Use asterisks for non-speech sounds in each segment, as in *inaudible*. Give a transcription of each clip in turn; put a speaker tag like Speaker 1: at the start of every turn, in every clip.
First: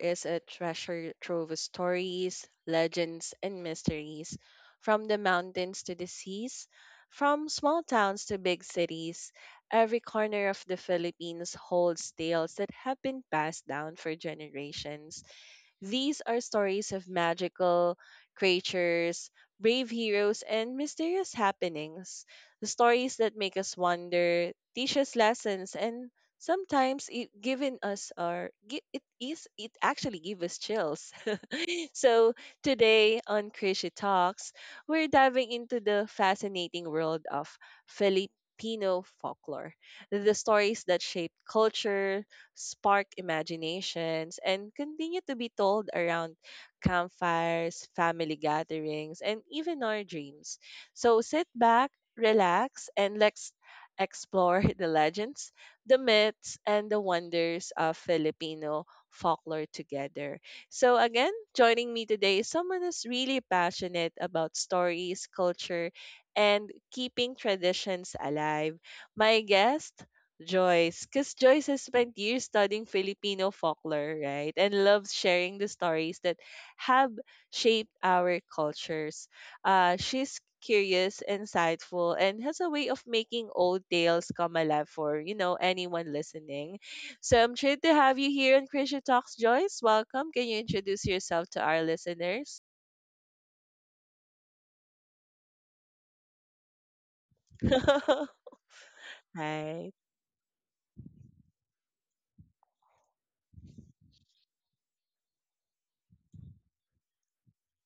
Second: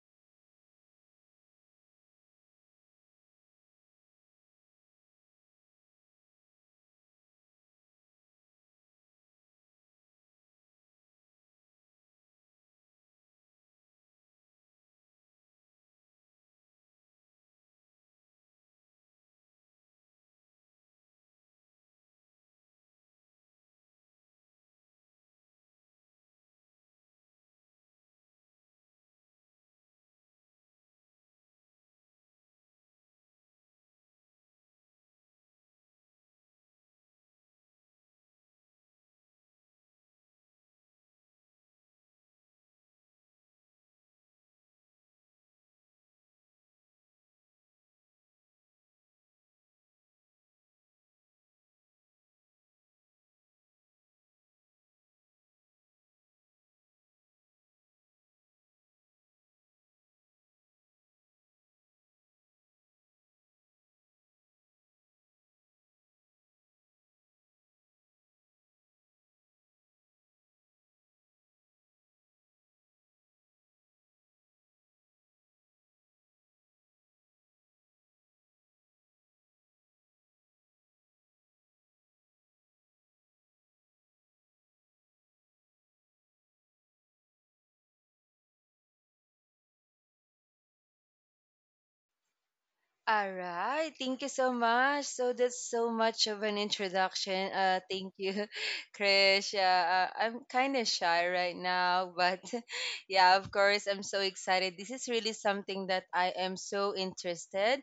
Speaker 1: is a treasure trove of stories, legends, and mysteries. From the mountains to the seas, from small towns to big cities, every corner of the Philippines holds tales that have been passed down for generations. These are stories of magical creatures, brave heroes, and mysterious happenings. The stories that make us wonder, teach us lessons, and sometimes it giving us our gi- it is it actually give us chills. *laughs* So, today on Krishy Talks, we're diving into the fascinating world of Filipino folklore, the stories that shape culture, spark imaginations, and continue to be told around campfires, family gatherings, and even our dreams. So, sit back, relax, and let's explore *laughs* the legends, the myths, and the wonders of Filipino folklore together. So, again, joining me today is someone who's really passionate about stories, culture, and keeping traditions alive. My guest, Joyce, because Joyce has spent years studying Filipino folklore, right? And loves sharing the stories that have shaped our cultures. She's curious, insightful, and has a way of making old tales come alive for, you know, anyone listening. So I'm thrilled to have you here on Christian Talks, Joyce. Welcome. Can you introduce yourself to our listeners?
Speaker 2: All right. Thank you so much. So that's so much of an introduction. Thank you,
Speaker 1: *laughs*
Speaker 2: *laughs* Krish.
Speaker 1: Right,
Speaker 2: Yeah, I'm kind of shy right now, but *laughs* yeah, of course, I'm so excited. This is really something that I am so interested.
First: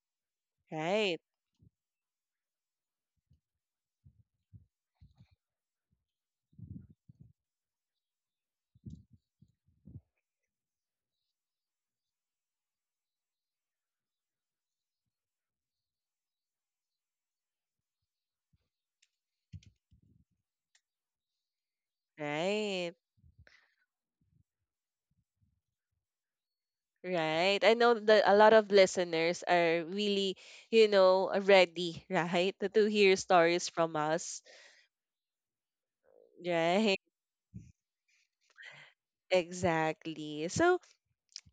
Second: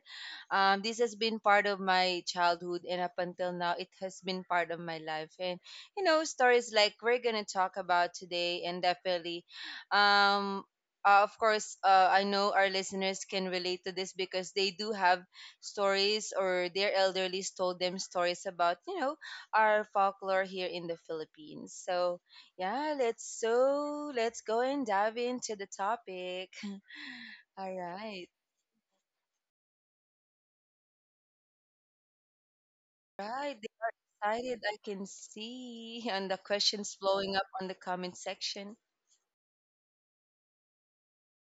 Speaker 2: This has
Speaker 1: right,
Speaker 2: been part of my childhood, and up until now, it has been part of my life. And you know, stories like we're gonna talk about today, and definitely, um, of course, I know our listeners can relate to this because they do have stories or their elderly told them stories about, you know, our folklore here in the Philippines. So,
Speaker 1: right,
Speaker 2: yeah, let's go and dive into the topic. *laughs*
Speaker 1: right. I
Speaker 2: All
Speaker 1: know that
Speaker 2: right.
Speaker 1: a lot of listeners are really, ready, *laughs* right, to hear
Speaker 2: Right.
Speaker 1: stories from us.
Speaker 2: Decided I can see *laughs* and the questions
Speaker 1: Right,
Speaker 2: blowing up on the comment section.
Speaker 1: exactly. So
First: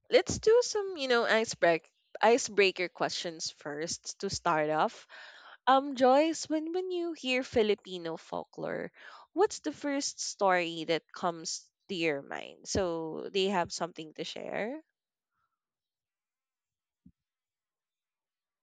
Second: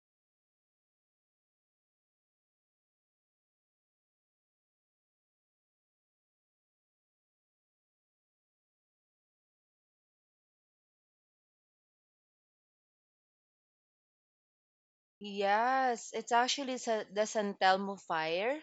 Speaker 1: let's do some, icebreaker questions first to start off. Joyce, when you hear Filipino folklore, what's the first story that comes to your mind? So they have something to share.
Speaker 2: Yes, it's actually the San Telmo fire.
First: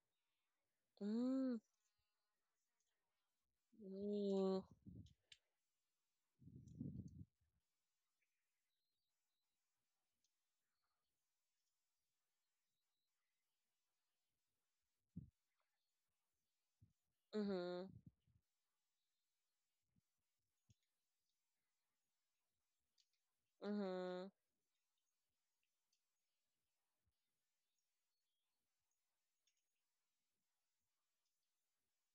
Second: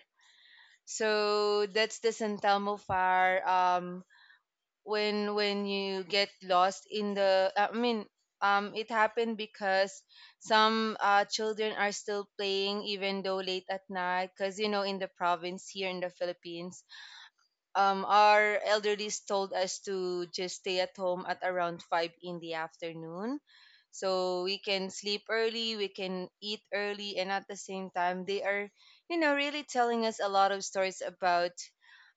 Speaker 1: Mm.
Speaker 2: So that's the San Telmo fire. Um,
Speaker 1: Mm.
Speaker 2: when when you get lost in the, it happened because some children are still playing even though late at night. Cause you know in the province here in the Philippines,
Speaker 1: Mhm.
Speaker 2: our elderlies told us to just stay at home at around 5 in the afternoon.
Speaker 1: Mhm.
Speaker 2: So we can sleep early, we can eat early, and at the same time, they are, you know, really telling us a lot of stories about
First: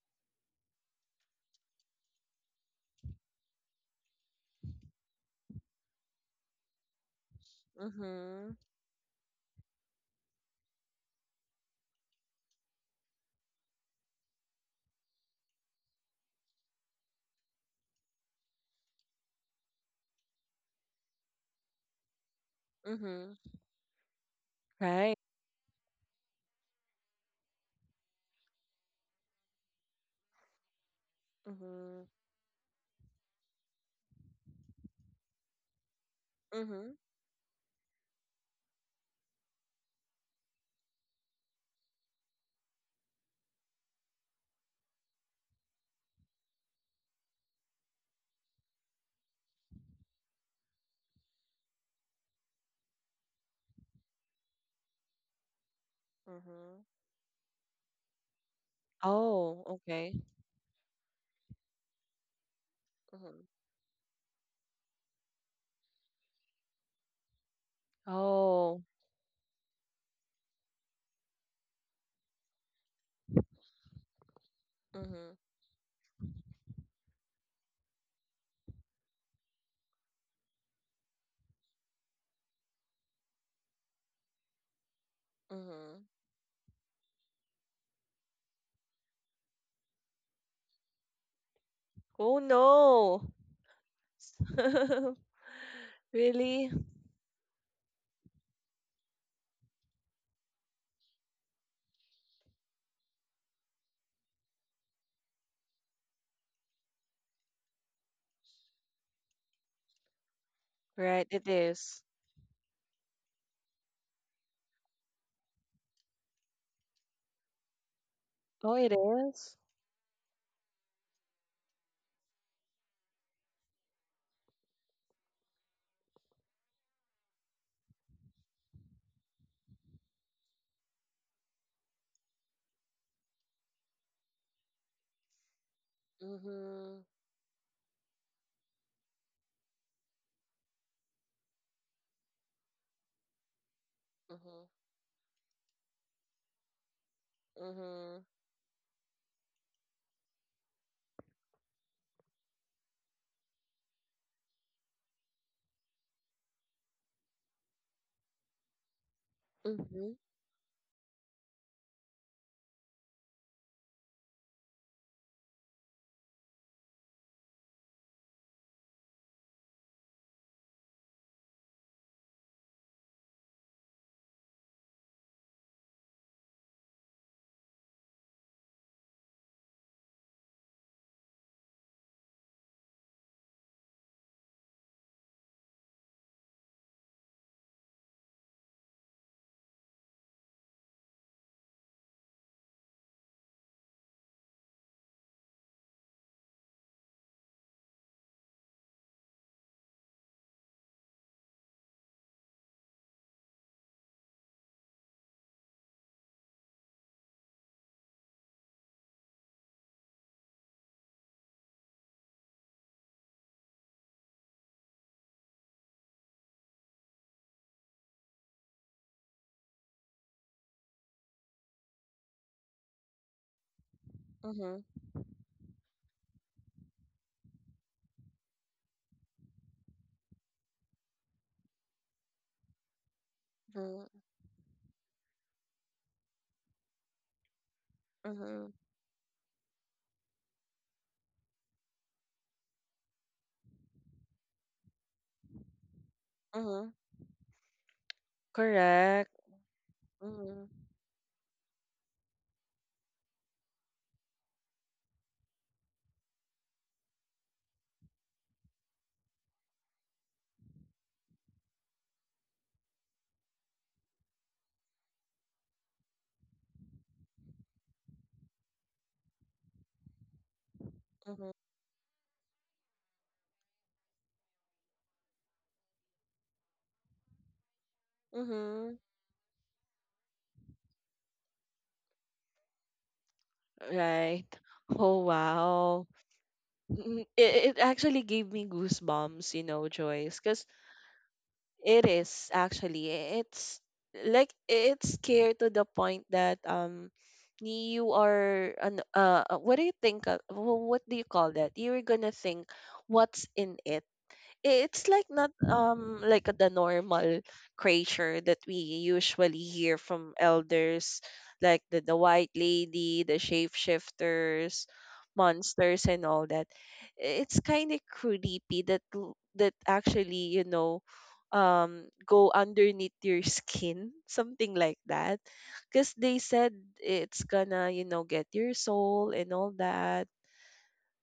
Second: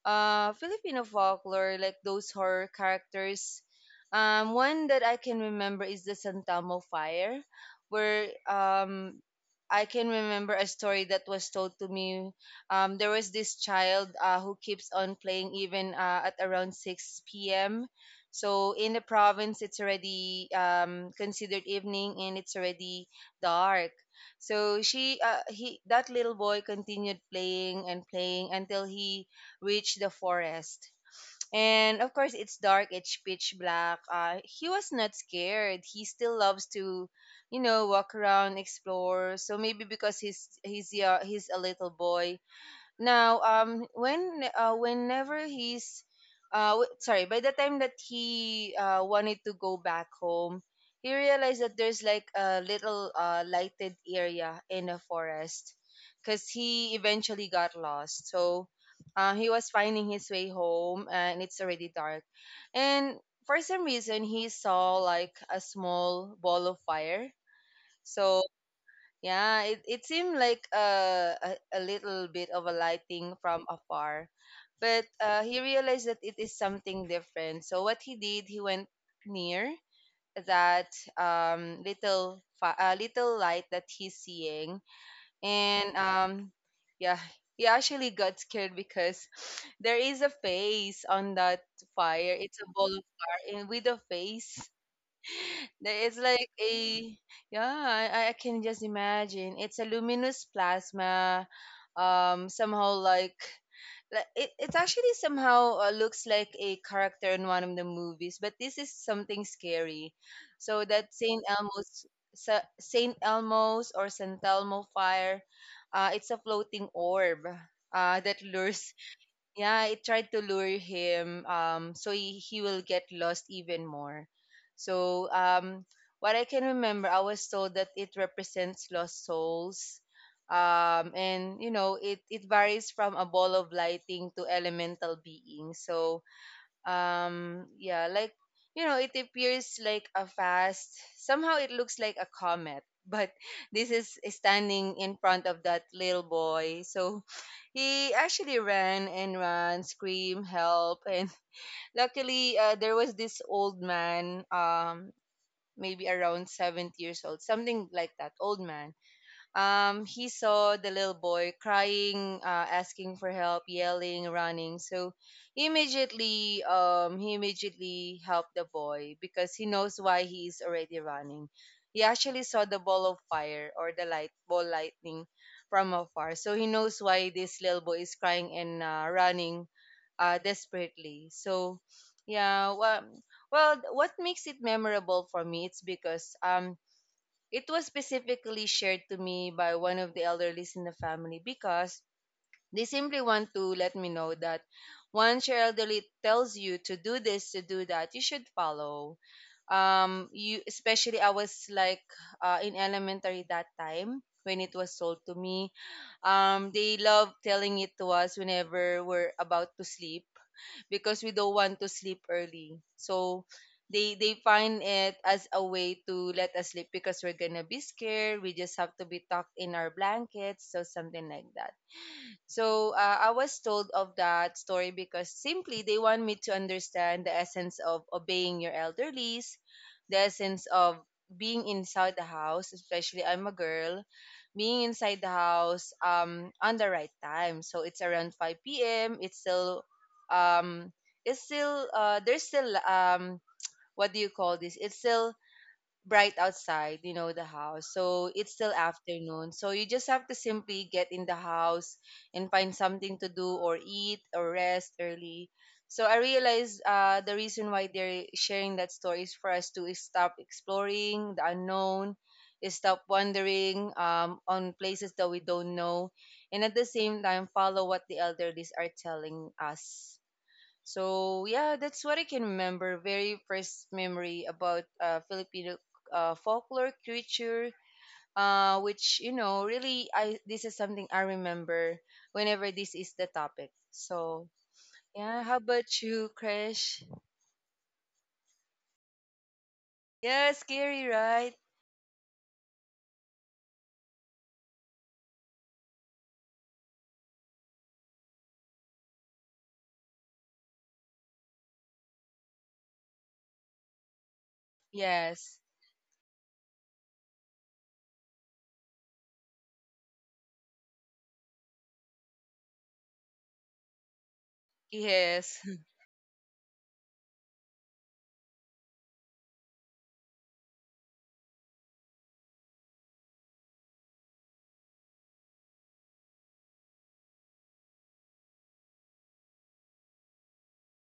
Speaker 2: Filipino folklore, like those horror characters. One that I can remember is the Santamo Fire, where
Speaker 1: Mhm.
Speaker 2: I can remember a story that was told to me. There was this child who keeps on playing even at around 6 p.m. So in the province, it's already considered evening and it's already
Speaker 1: Mhm.
Speaker 2: dark. So
Speaker 1: Right.
Speaker 2: he, that little boy continued playing and playing until he reached the forest. And
Speaker 1: Mhm.
Speaker 2: of course, it's dark, it's pitch black. He was not scared. He still loves
Speaker 1: Mhm.
Speaker 2: to, you know, walk around, explore. So maybe because he's yeah, he's a little boy, now, whenever sorry, by the time that he wanted to go back home, he realized that there's like a little lighted area in the forest, because
Speaker 1: Mhm.
Speaker 2: he eventually got lost. So, he
Speaker 1: Oh,
Speaker 2: was finding
Speaker 1: okay.
Speaker 2: his way home, and it's already dark, and
Speaker 1: Mhm.
Speaker 2: for some reason he saw like a small ball of fire. So
Speaker 1: Oh.
Speaker 2: yeah, it seemed like a little bit of a lighting from afar. But
Speaker 1: Mhm.
Speaker 2: he realized that it is something different. So what he did, he went near that little light that he's seeing. And
Speaker 1: Mhm.
Speaker 2: yeah, he actually got scared because *laughs* *sighs* there is a face on that fire.
Speaker 1: Oh
Speaker 2: It's a ball of
Speaker 1: no.
Speaker 2: fire and with a face.
Speaker 1: *laughs*
Speaker 2: There is like
Speaker 1: Really?
Speaker 2: a yeah, I can just imagine. It's a luminous plasma, somehow like, it actually somehow looks like a character in one of the movies, but this is something scary. So that
Speaker 1: Right. It is.
Speaker 2: Saint Elmo's or San Telmo fire, it's a floating orb that *laughs*
Speaker 1: Oh, it
Speaker 2: lures
Speaker 1: is.
Speaker 2: yeah, it tried to lure him so he will get lost even more. So, what I can remember, I was told that it represents lost souls. And, you know, it varies from a ball of lighting to elemental beings. So,
Speaker 1: Mhm.
Speaker 2: yeah like you know it appears like a fast somehow it looks like a comet but *laughs* this is
Speaker 1: Mhm.
Speaker 2: standing in front of that little boy so he
Speaker 1: Mhm.
Speaker 2: actually ran and ran scream help and *laughs* luckily there was this old man maybe around 70 years old something like that old man.
Speaker 1: Mhm.
Speaker 2: He saw the little boy crying, asking for help, yelling, running. So he immediately helped the boy because he knows why he is already running. He actually saw the ball of fire or the light ball lightning from afar, so he knows why this little boy is crying and running desperately. So, yeah, well, what makes it memorable for me? It's because it was specifically shared to me by one of the elderlies in the family because they simply want to let me know that once your elderly tells you to do this, to do that, you should follow. You especially I was like in elementary that time when it was told to me. They love telling it to us whenever we're about to sleep because we don't want to sleep early. So they find it as a way to let us sleep because we're gonna be scared. We just have to be tucked in our blankets, so something like that. So I was told of that
Speaker 1: Mhm.
Speaker 2: story because simply they want me to understand the essence of obeying your elderlies, the essence of being inside the house, especially I'm a girl,
Speaker 1: Mhm.
Speaker 2: being inside the house on the right time. So it's around
Speaker 1: Mhm.
Speaker 2: 5 p.m. Um, it's still, there's still, what do you call this? It's still bright
Speaker 1: Mhm.
Speaker 2: outside, you know, the house. So it's still
Speaker 1: Correct.
Speaker 2: afternoon. So you just have to
Speaker 1: Mhm.
Speaker 2: simply get in the house and find something to do or eat or rest early. So I realized the reason why they're sharing that story is for us to stop exploring the unknown, is stop wandering on places that we don't know, and at the same time follow what the elderlies are telling us. So
Speaker 1: Mhm.
Speaker 2: yeah, that's what I can remember. Very first memory about Filipino folklore creature,
Speaker 1: Mhm.
Speaker 2: which you know really I this is something I remember whenever this is the topic.
Speaker 1: Right.
Speaker 2: So
Speaker 1: Oh,
Speaker 2: yeah, how about
Speaker 1: wow.
Speaker 2: you, Crash?
Speaker 1: It actually gave me goosebumps, Joyce,
Speaker 2: Yeah,
Speaker 1: because
Speaker 2: scary, right?
Speaker 1: it is actually, it's like, it's scary to the point that, you are an what do you think of, what do you call that you're gonna think what's in it it's like not
Speaker 2: Yes.
Speaker 1: like the normal creature that we usually hear from elders, like the white lady, the shapeshifters,
Speaker 2: Yes. *laughs*
Speaker 1: monsters, and all that. It's kind of creepy that actually go underneath your skin, *laughs* something like that, because they said it's gonna get your soul and all that,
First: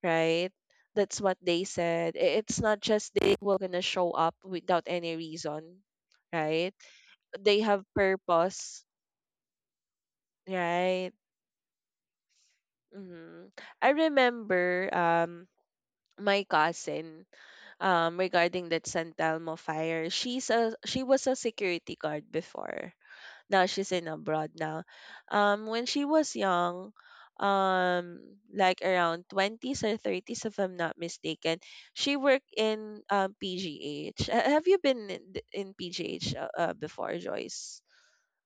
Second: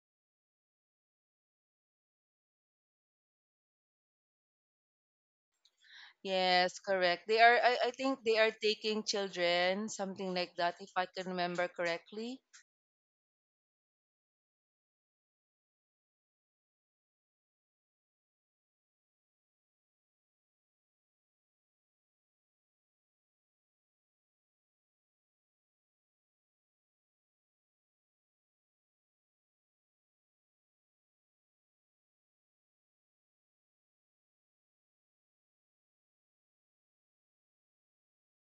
Speaker 1: right? That's what they said. It's not just they will gonna show up without any reason, right?
Speaker 2: Yes, correct. They are
Speaker 1: They have
Speaker 2: I think they are
Speaker 1: purpose,
Speaker 2: taking children, something like that, if I
Speaker 1: right?
Speaker 2: can remember correctly.
Speaker 1: hmm I remember my cousin, regarding that San Telmo fire. She was a security guard before. Now she's in abroad now. When she was young, um, like around 20s or 30s, if I'm not mistaken, she worked in PGH. Have you been in, in PGH before, Joyce?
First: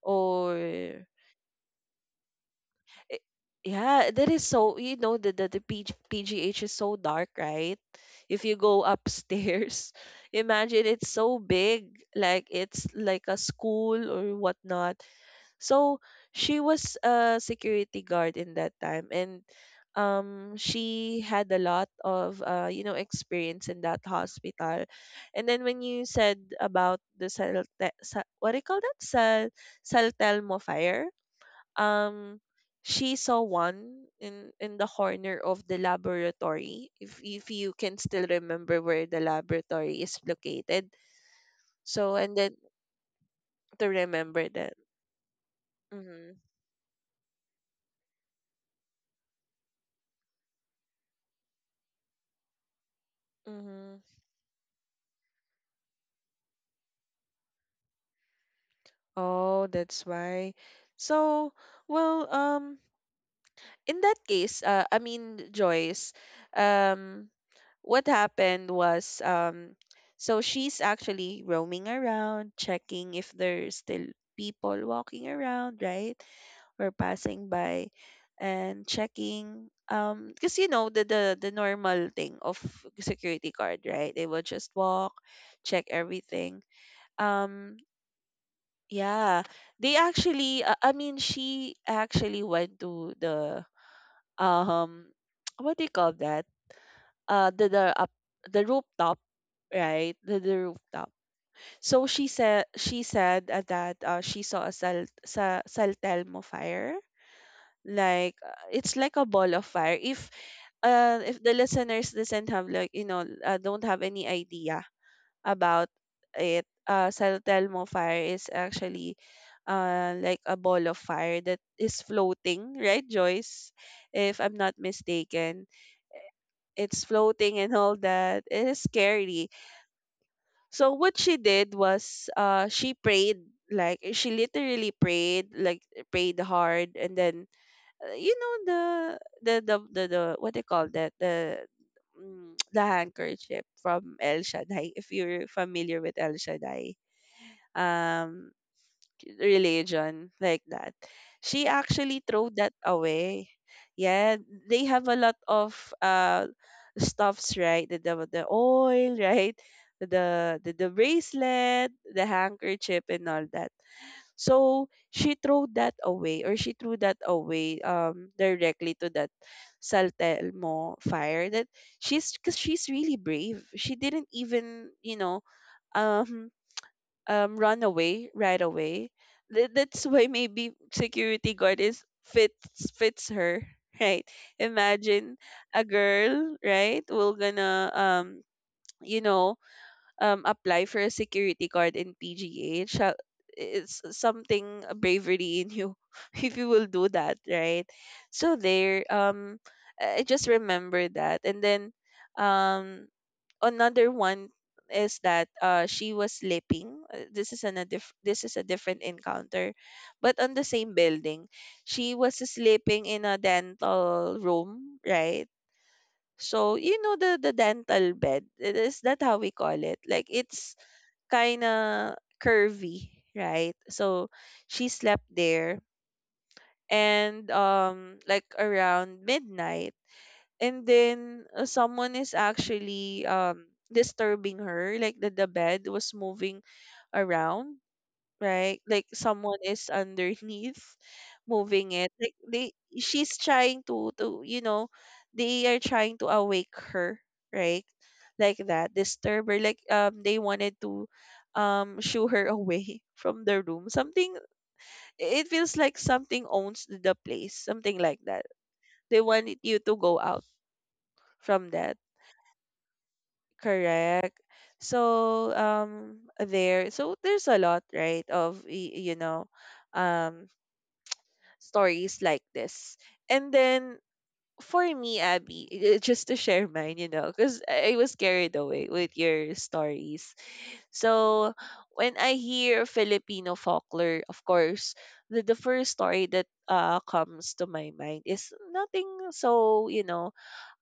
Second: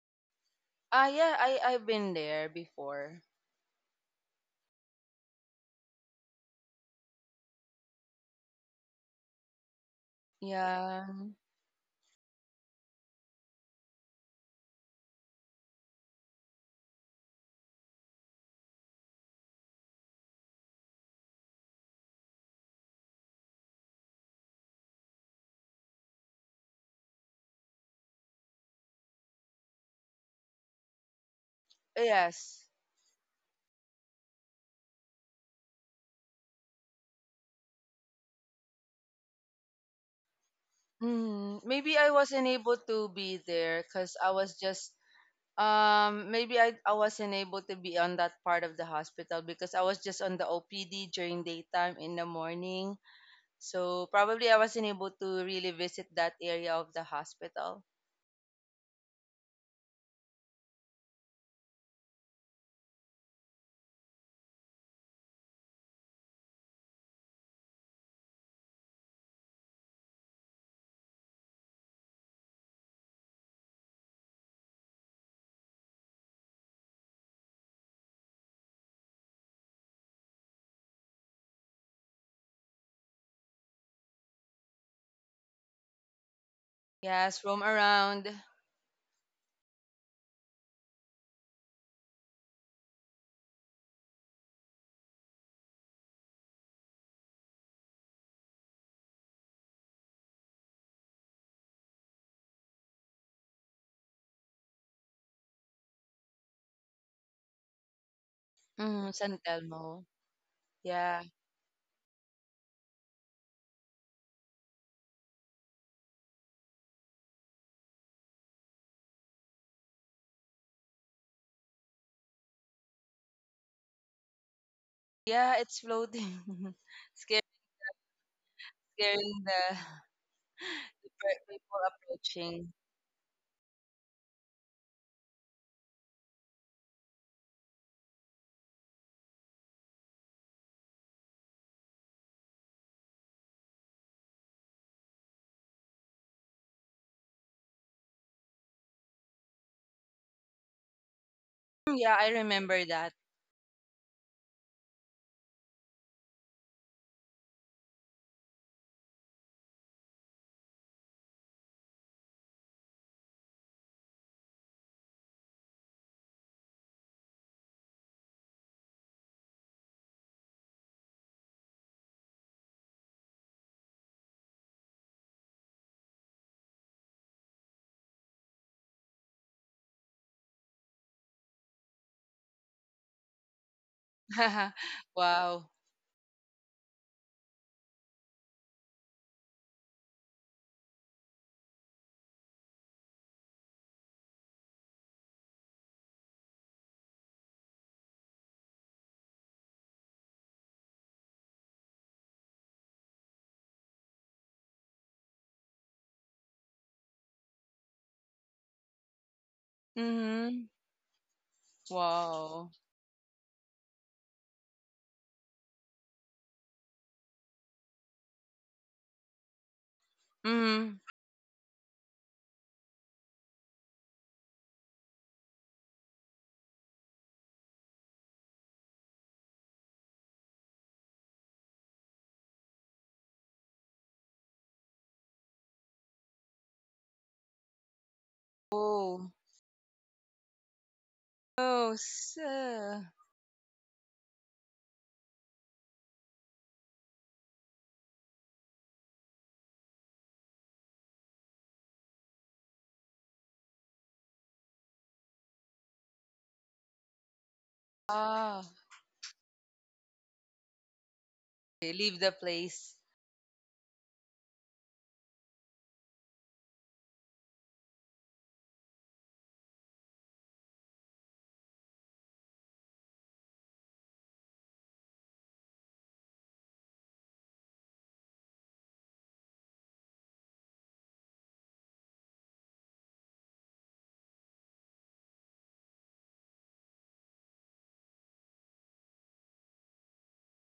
Speaker 1: Or.
Speaker 2: Ah yeah, I've been there before.
Speaker 1: I- Yeah, that is so, the PGH is so dark, right? If you go upstairs, *laughs* imagine
Speaker 2: Yeah.
Speaker 1: it's so big, like it's like a school or whatnot. So she was a security guard in that time, and she had a lot of experience in that hospital. And then when you said about the what do you call that? Saltelmo fire, um
Speaker 2: Yes.
Speaker 1: she saw one in the corner of the laboratory, if you can still remember where the laboratory is located.
Speaker 2: Mhm. Maybe I
Speaker 1: So and
Speaker 2: wasn't
Speaker 1: then
Speaker 2: able to be there
Speaker 1: to
Speaker 2: because I
Speaker 1: remember
Speaker 2: was
Speaker 1: that.
Speaker 2: just
Speaker 1: Mm-hmm,
Speaker 2: maybe I wasn't able to be on that part of the hospital because I was just on the OPD during daytime in the morning. So
Speaker 1: mm-hmm.
Speaker 2: probably I wasn't able to really visit that area of the hospital.
Speaker 1: Oh, that's why. So well, in that case, I mean, Joyce, um, what happened was, so she's actually roaming around, checking if there's still people walking around, right? Or passing by and checking. Because you know the the normal thing of security guard, right? They will just walk, check everything.
Speaker 2: Yes, roam
Speaker 1: Um,
Speaker 2: around.
Speaker 1: yeah, they actually. I mean, she actually went to the, um *tsk* what do you call that? The up the rooftop, right, the rooftop. So she said that she saw a saltelmo fire, like, it's
Speaker 2: Mm,
Speaker 1: like a
Speaker 2: San
Speaker 1: ball of fire,
Speaker 2: Telmo.
Speaker 1: if.
Speaker 2: Yeah.
Speaker 1: If the listeners doesn't have, like, don't have any idea about it, San Telmo fire is actually, like a ball of fire that is floating, right, Joyce? If I'm not
Speaker 2: Yeah,
Speaker 1: mistaken,
Speaker 2: it's floating. *laughs*
Speaker 1: it's
Speaker 2: Scare
Speaker 1: floating and all that. It is
Speaker 2: scaring
Speaker 1: scary. So
Speaker 2: *laughs* the
Speaker 1: what she did
Speaker 2: people
Speaker 1: was,
Speaker 2: approaching.
Speaker 1: she prayed, like, she literally prayed, like, prayed hard, and then, you know, the what they call that, the *tsk* the handkerchief from El Shaddai, if you're familiar with El Shaddai, um religion, like that, she
Speaker 2: Mm, yeah,
Speaker 1: actually
Speaker 2: I
Speaker 1: threw that
Speaker 2: remember that.
Speaker 1: away. Yeah, they have a lot of uh stuffs, right, the oil, *laughs* right, the the bracelet, the handkerchief, and all that. So she threw that away, or she threw that away, directly to that Saltelmo fire, that she's because she's really brave. She didn't even, um run away right away. That's why maybe security guard is fits fits her, *laughs* right?
Speaker 2: *laughs*
Speaker 1: Imagine
Speaker 2: Wow.
Speaker 1: a girl, right? Will gonna, you know, apply for a security card in PGH. It's something a bravery in you, *laughs* if you will do that, right? So there, I just remember that, and then, um, another one is that, she was sleeping. This is a different encounter, but on the
Speaker 2: Mhm.
Speaker 1: same building, she was
Speaker 2: Wow.
Speaker 1: sleeping in a dental room, right? So you know the dental bed. Is that how we call it? Like, it's
Speaker 2: Mhm.
Speaker 1: kind of curvy, right? So she slept there, and like around midnight, and then, someone is actually, disturbing her, like the bed was moving around, right? Like
Speaker 2: Oh.
Speaker 1: someone is underneath moving
Speaker 2: Oh,
Speaker 1: it. Like, they
Speaker 2: so.
Speaker 1: she's trying to you know, they are trying to awake her, right? Like that. Disturb her. Like, they wanted to, shoo her away, *laughs* from the room. Something, it feels like something owns the place. Something like that.
Speaker 2: Ah.
Speaker 1: They wanted you to go out from
Speaker 2: Okay,
Speaker 1: that.
Speaker 2: leave the place.
Speaker 1: Correct. So there so there's a lot, right, of um stories like this. And then for me, Abby, just to share *laughs* mine, because I was carried away with your stories. So when I hear Filipino folklore, of course, the first story that, comes to my mind is nothing so,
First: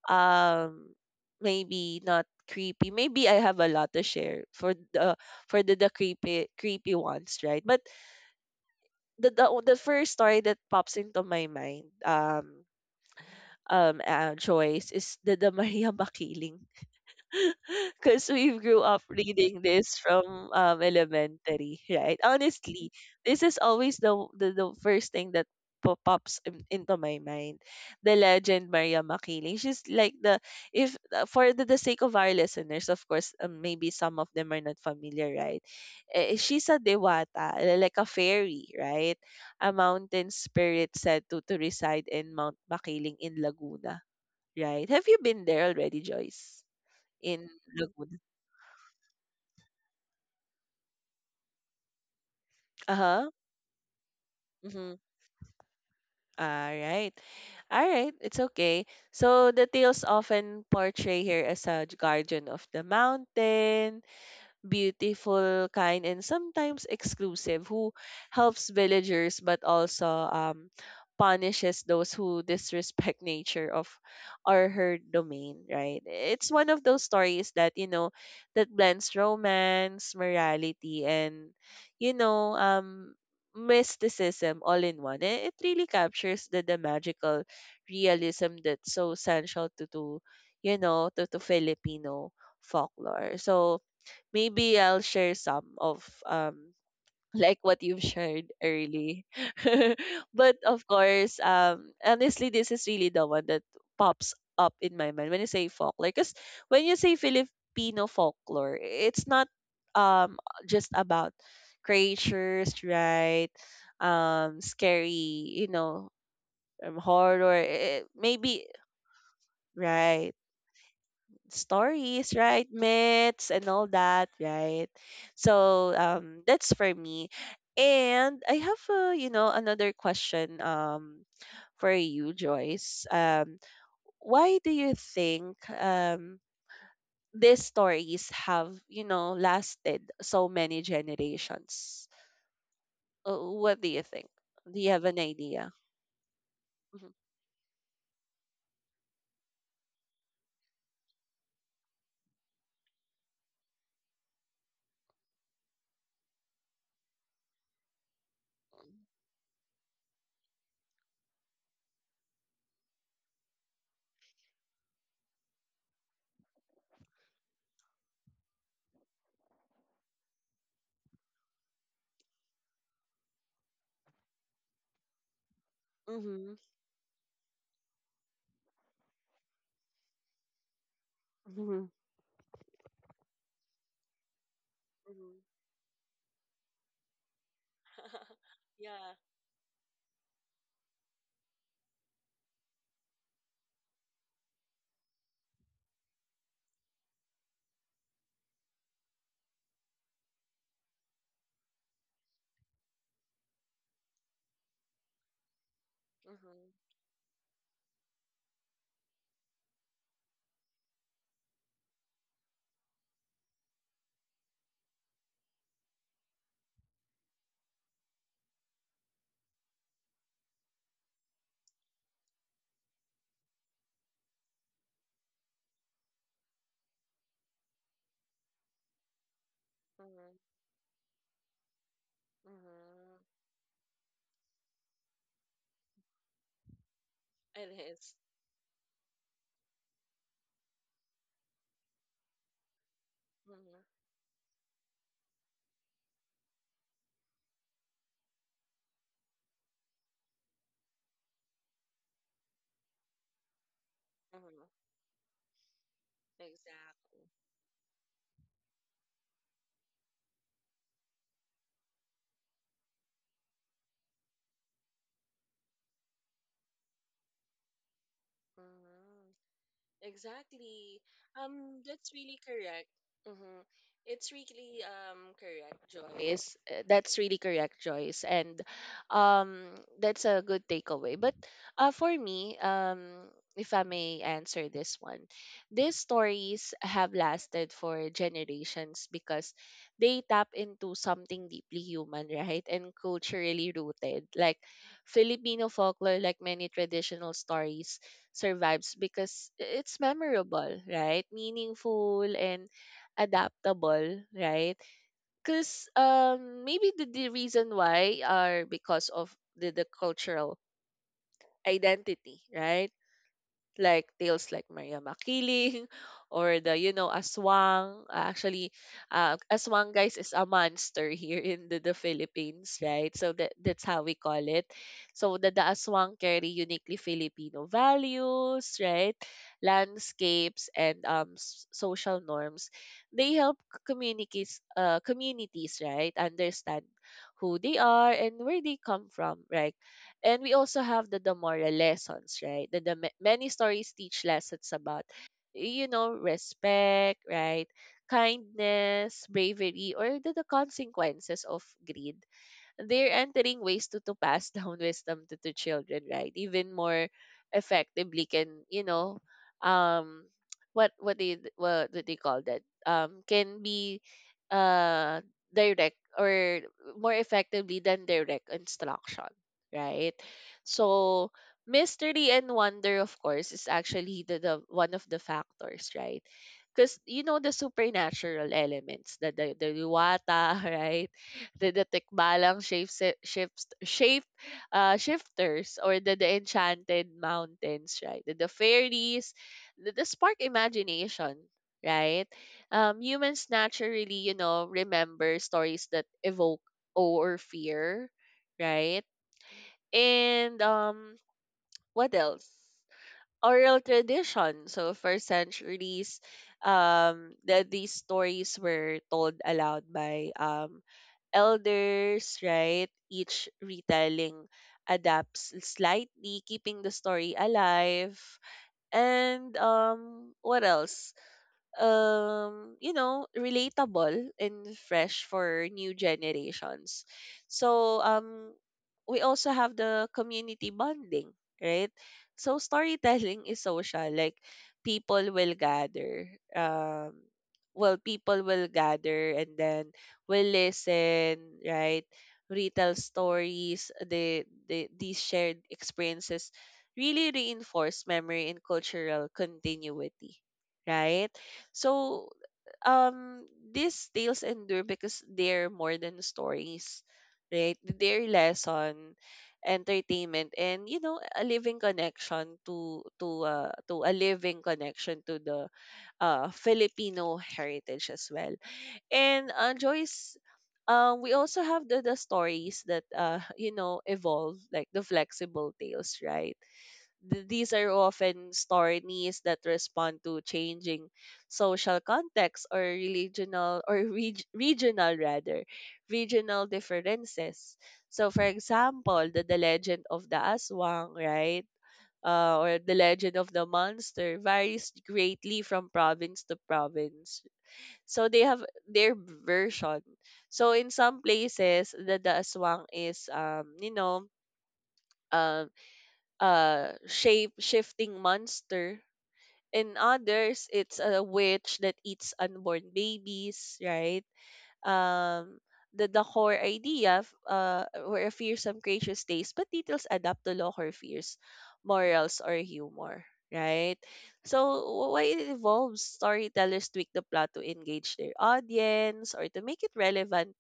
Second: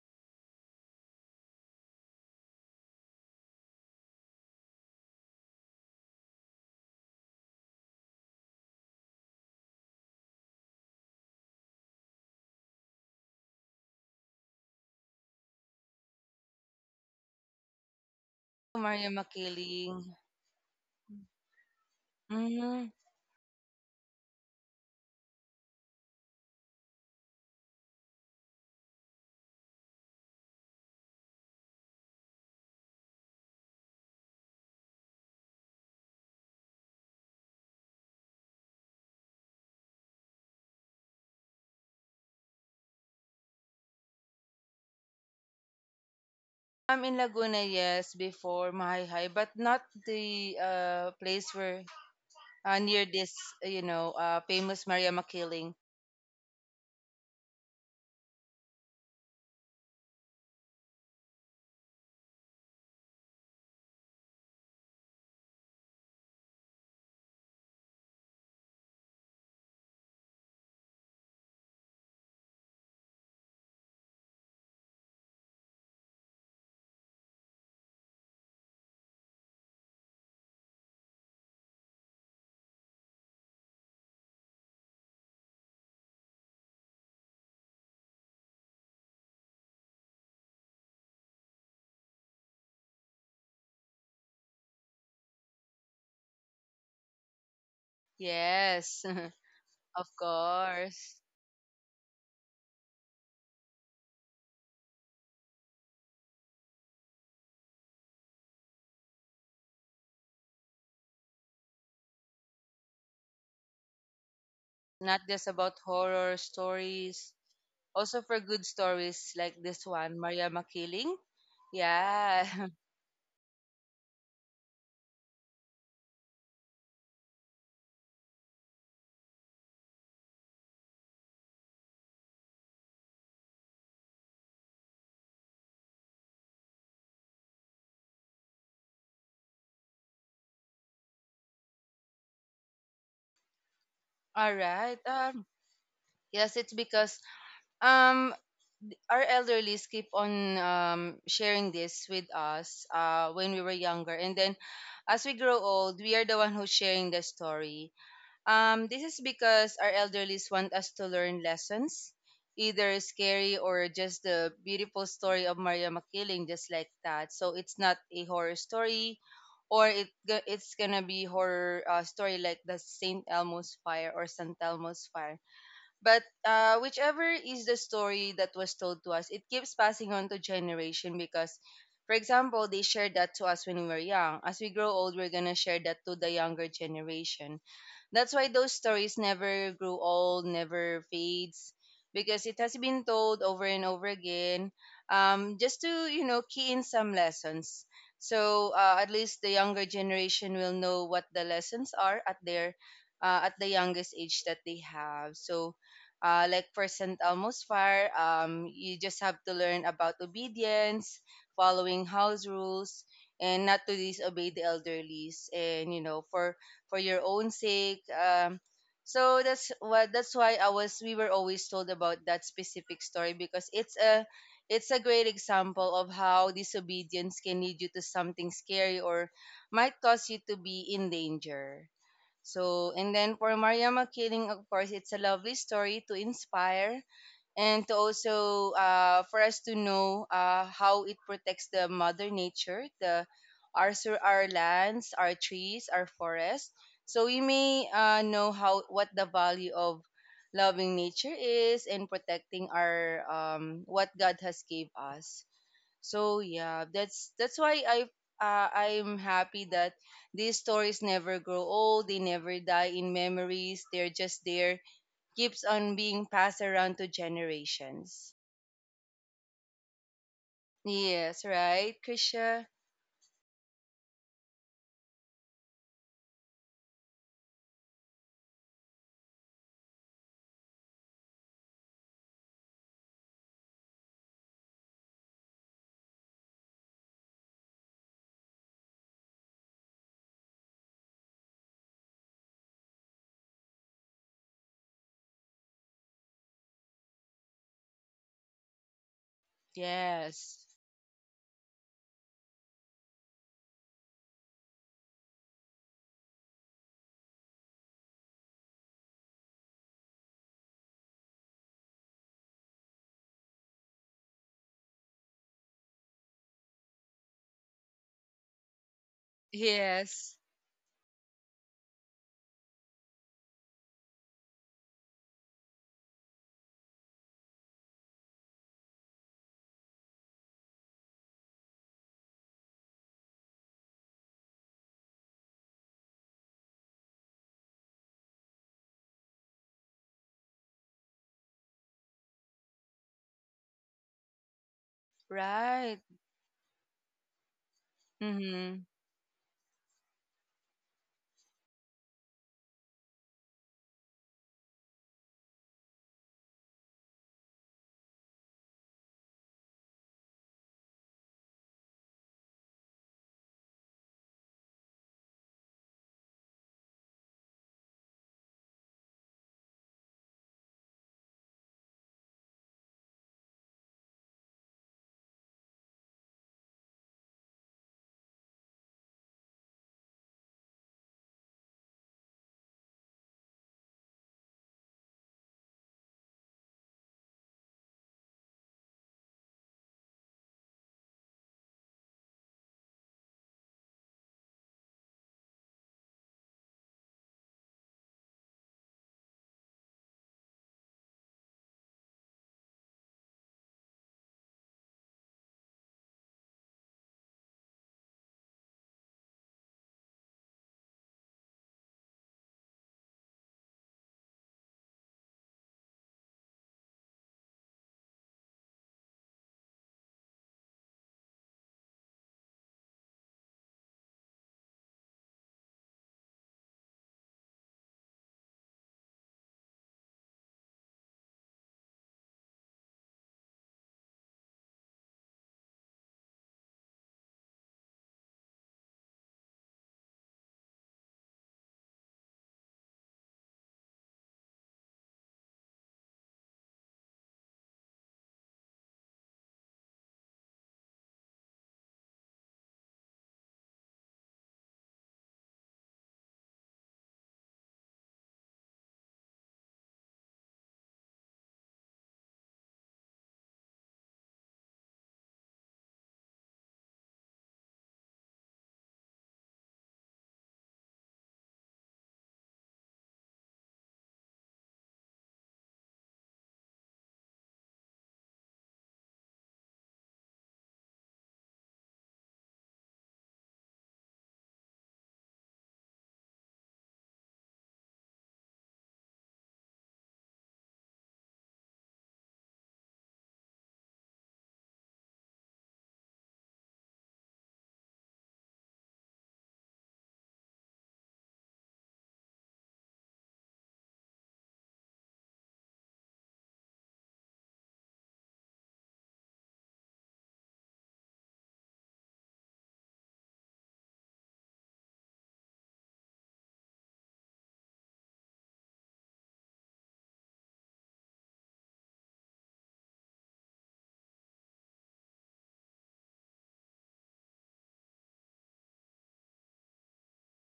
Speaker 1: um, maybe not creepy. Maybe I have a lot to share for the, for the creepy creepy ones, right? But the first story that pops into my mind, choice, is the *laughs* Maria Makiling, because we
Speaker 2: Oh,
Speaker 1: grew up
Speaker 2: Maria
Speaker 1: reading this
Speaker 2: Makiling.
Speaker 1: from, elementary, right? Honestly,
Speaker 2: Mhm.
Speaker 1: this is always the first thing that pops into my mind. The legend Maria Makiling. She's like the, if for the sake of our listeners, of course, maybe some of them are not familiar, right? She's a dewata, like a fairy, right? A mountain spirit said to reside in Mount Makiling in Laguna. Right. Have you been there already, Joyce?
Speaker 2: I'm in
Speaker 1: In
Speaker 2: Laguna, yes,
Speaker 1: Laguna?
Speaker 2: before Mahayhay, but not the place where near
Speaker 1: Uh-huh.
Speaker 2: this, you know, famous
Speaker 1: Mm-hmm.
Speaker 2: Maria Makiling.
Speaker 1: All right. All right. It's okay. So the tales often portray her as a guardian of the mountain, beautiful, kind, and sometimes exclusive, who helps villagers but also, um, punishes those who disrespect nature of or her domain, right? It's one of those stories that, blends romance, morality, and, you know, um, mysticism all in one. It really captures the magical realism that's so essential to you know, to Filipino folklore. So maybe I'll share some of, *laughs* like what you've shared
Speaker 2: Yes.
Speaker 1: early.
Speaker 2: *laughs*
Speaker 1: *laughs*
Speaker 2: Of
Speaker 1: But of
Speaker 2: course.
Speaker 1: course, honestly, this is really the one that pops up in my mind when you say folklore. Because when you say Filipino folklore, it's not um just about creatures, right?
Speaker 2: Not
Speaker 1: Scary,
Speaker 2: just about horror stories.
Speaker 1: horror.
Speaker 2: Also for
Speaker 1: Maybe
Speaker 2: good stories like this one,
Speaker 1: right
Speaker 2: Maria Makiling.
Speaker 1: stories,
Speaker 2: Yeah.
Speaker 1: right?
Speaker 2: *laughs*
Speaker 1: Myths and all that, right? So, that's for me. And I have, another question, for you, Joyce. Why do you think, these stories have, lasted so many generations? What do you think?
Speaker 2: All
Speaker 1: Do you
Speaker 2: right.
Speaker 1: have an idea?
Speaker 2: Yes, it's
Speaker 1: Mm-hmm.
Speaker 2: because um our elderlies keep on sharing this with us when we were younger, and then as we grow old, we are the one who's sharing the story. This is because our elderlies want us to learn lessons, either scary or just the beautiful story of Maria Makiling, just like that. So it's not a horror story, or it's gonna be horror story like the Saint Elmo's Fire or San Telmo's Fire. But
Speaker 1: Mm-hmm.
Speaker 2: whichever is the story that was told to us, it keeps passing on to generation because,
Speaker 1: Mm-hmm.
Speaker 2: for example, they shared that to us when we were young. As we grow old, we're gonna
Speaker 1: *laughs*
Speaker 2: share that to the younger generation. That's why those
Speaker 1: Yeah.
Speaker 2: stories never grew old, never fades, because it has been told over and over again, just to you know key in some lessons. So at least the younger generation will know what the lessons are at their at the youngest age that they have. So like for
Speaker 1: Mm-hmm.
Speaker 2: St. Elmo's fire, you just have to learn about obedience, following house rules, and not to disobey the elderlies, and you know for your own sake. So that's what that's why I was we were always told about that specific story because it's a great example of how disobedience can lead you to something scary or might cause you to
Speaker 1: Mm-hmm.
Speaker 2: be in danger. So, and
Speaker 1: Mm-hmm.
Speaker 2: then for Maria Makiling, of course, it's a lovely story to inspire
Speaker 1: It
Speaker 2: and to
Speaker 1: is.
Speaker 2: also for us to know how it protects the mother nature, the our
Speaker 1: Mhm.
Speaker 2: our lands, our trees, our forests. So we may know how what the value of loving nature is and protecting our what God has
Speaker 1: Mhm.
Speaker 2: gave us. So yeah,
Speaker 1: Exactly.
Speaker 2: that's why I I'm happy that these stories never grow old. They never die in memories. They're just there, keeps on being passed around to generations.
Speaker 1: Mhm. Exactly.
Speaker 2: Yes, right,
Speaker 1: That's really
Speaker 2: Krisha.
Speaker 1: correct. Mm-hmm. It's really correct, Joyce. That's really correct, Joyce, and um that's a good takeaway. But, for me, if I may answer this one, these stories have lasted for generations because they tap into something deeply human, right, and culturally rooted, like Filipino folklore, like many traditional stories survives because it's
Speaker 2: Yes,
Speaker 1: memorable, right? Meaningful and adaptable, right? Because maybe the reason why are because of the cultural identity, right? Like tales like Maria Makiling *laughs* or the aswang. Actually Aswang guys is
Speaker 2: yes,
Speaker 1: a monster *laughs* here in the Philippines, right? So that's how we call it. So the aswang carry uniquely Filipino values, right, landscapes and social norms. They help communities, right, understand who they are and where they come from, right. And we also have the Damora lessons, right? Many stories teach lessons about, you
Speaker 2: right.
Speaker 1: know, respect, right?
Speaker 2: Mhm,
Speaker 1: Kindness, bravery, or the consequences of greed. They're entering ways to pass down *laughs* wisdom to children, right? Even more effectively can, you know, um what do they call that? Can be uh direct or more effectively than direct instruction, right? So mystery and wonder, of course, is actually the one of the factors, right? Because, you know, the supernatural elements, the luwata *laughs* right. The Tikbalang shape se- shifts shape shifters or the enchanted mountains, right? The fairies, the spark imagination, right? Humans naturally, you know, remember stories that evoke awe or fear, right? And What else? Oral tradition. So first centuries, that these stories were told aloud by elders, right? Each retelling adapts slightly, keeping the story alive. And What else? You know, relatable and fresh for new generations. So we also have the community bonding, right. So storytelling is social, like people will gather. um People will gather and then will listen, right. Retell stories. These shared experiences really reinforce memory and cultural continuity, right. So um these tales endure because they're more than stories, right? They're lesson, entertainment, and, you know, a living connection to a living connection to the Filipino heritage as well. And Joyce. We also have the stories that *laughs* you know, evolve, like the flexible tales, right. These are often stories that respond to changing social context or regional or regional differences. So for example, the legend of the aswang, right, or the legend of the monster varies greatly from province to province. So they have their version. So in some places, the aswang is you know, um shape shifting monster. In others, it's a witch that eats unborn babies, right? Um, the core idea were a fearsome creature stays, but details adapt to local fears, morals, or humor, right? So, why it evolves, storytellers tweak the plot to engage their audience or to make it relevant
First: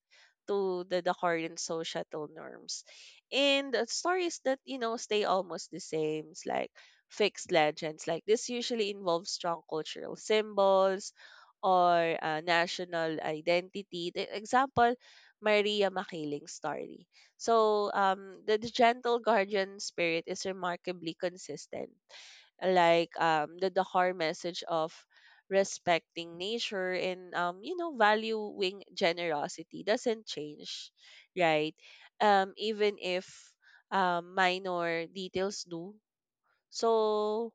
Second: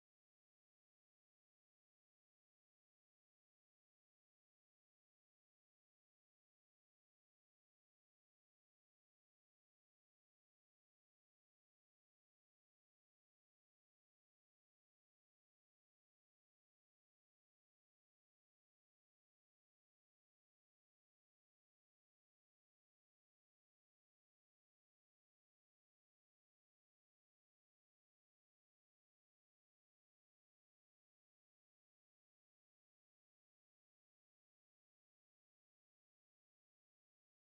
Speaker 1: to the current societal norms. And the stories that, you know, stay almost the same, it's like fixed legends. Like this usually involves strong cultural symbols or national identity. The example, Maria Makiling's story. So the gentle guardian spirit is remarkably consistent, like the core message of respecting nature and you know, valuing generosity doesn't change, right. Even if minor details do. So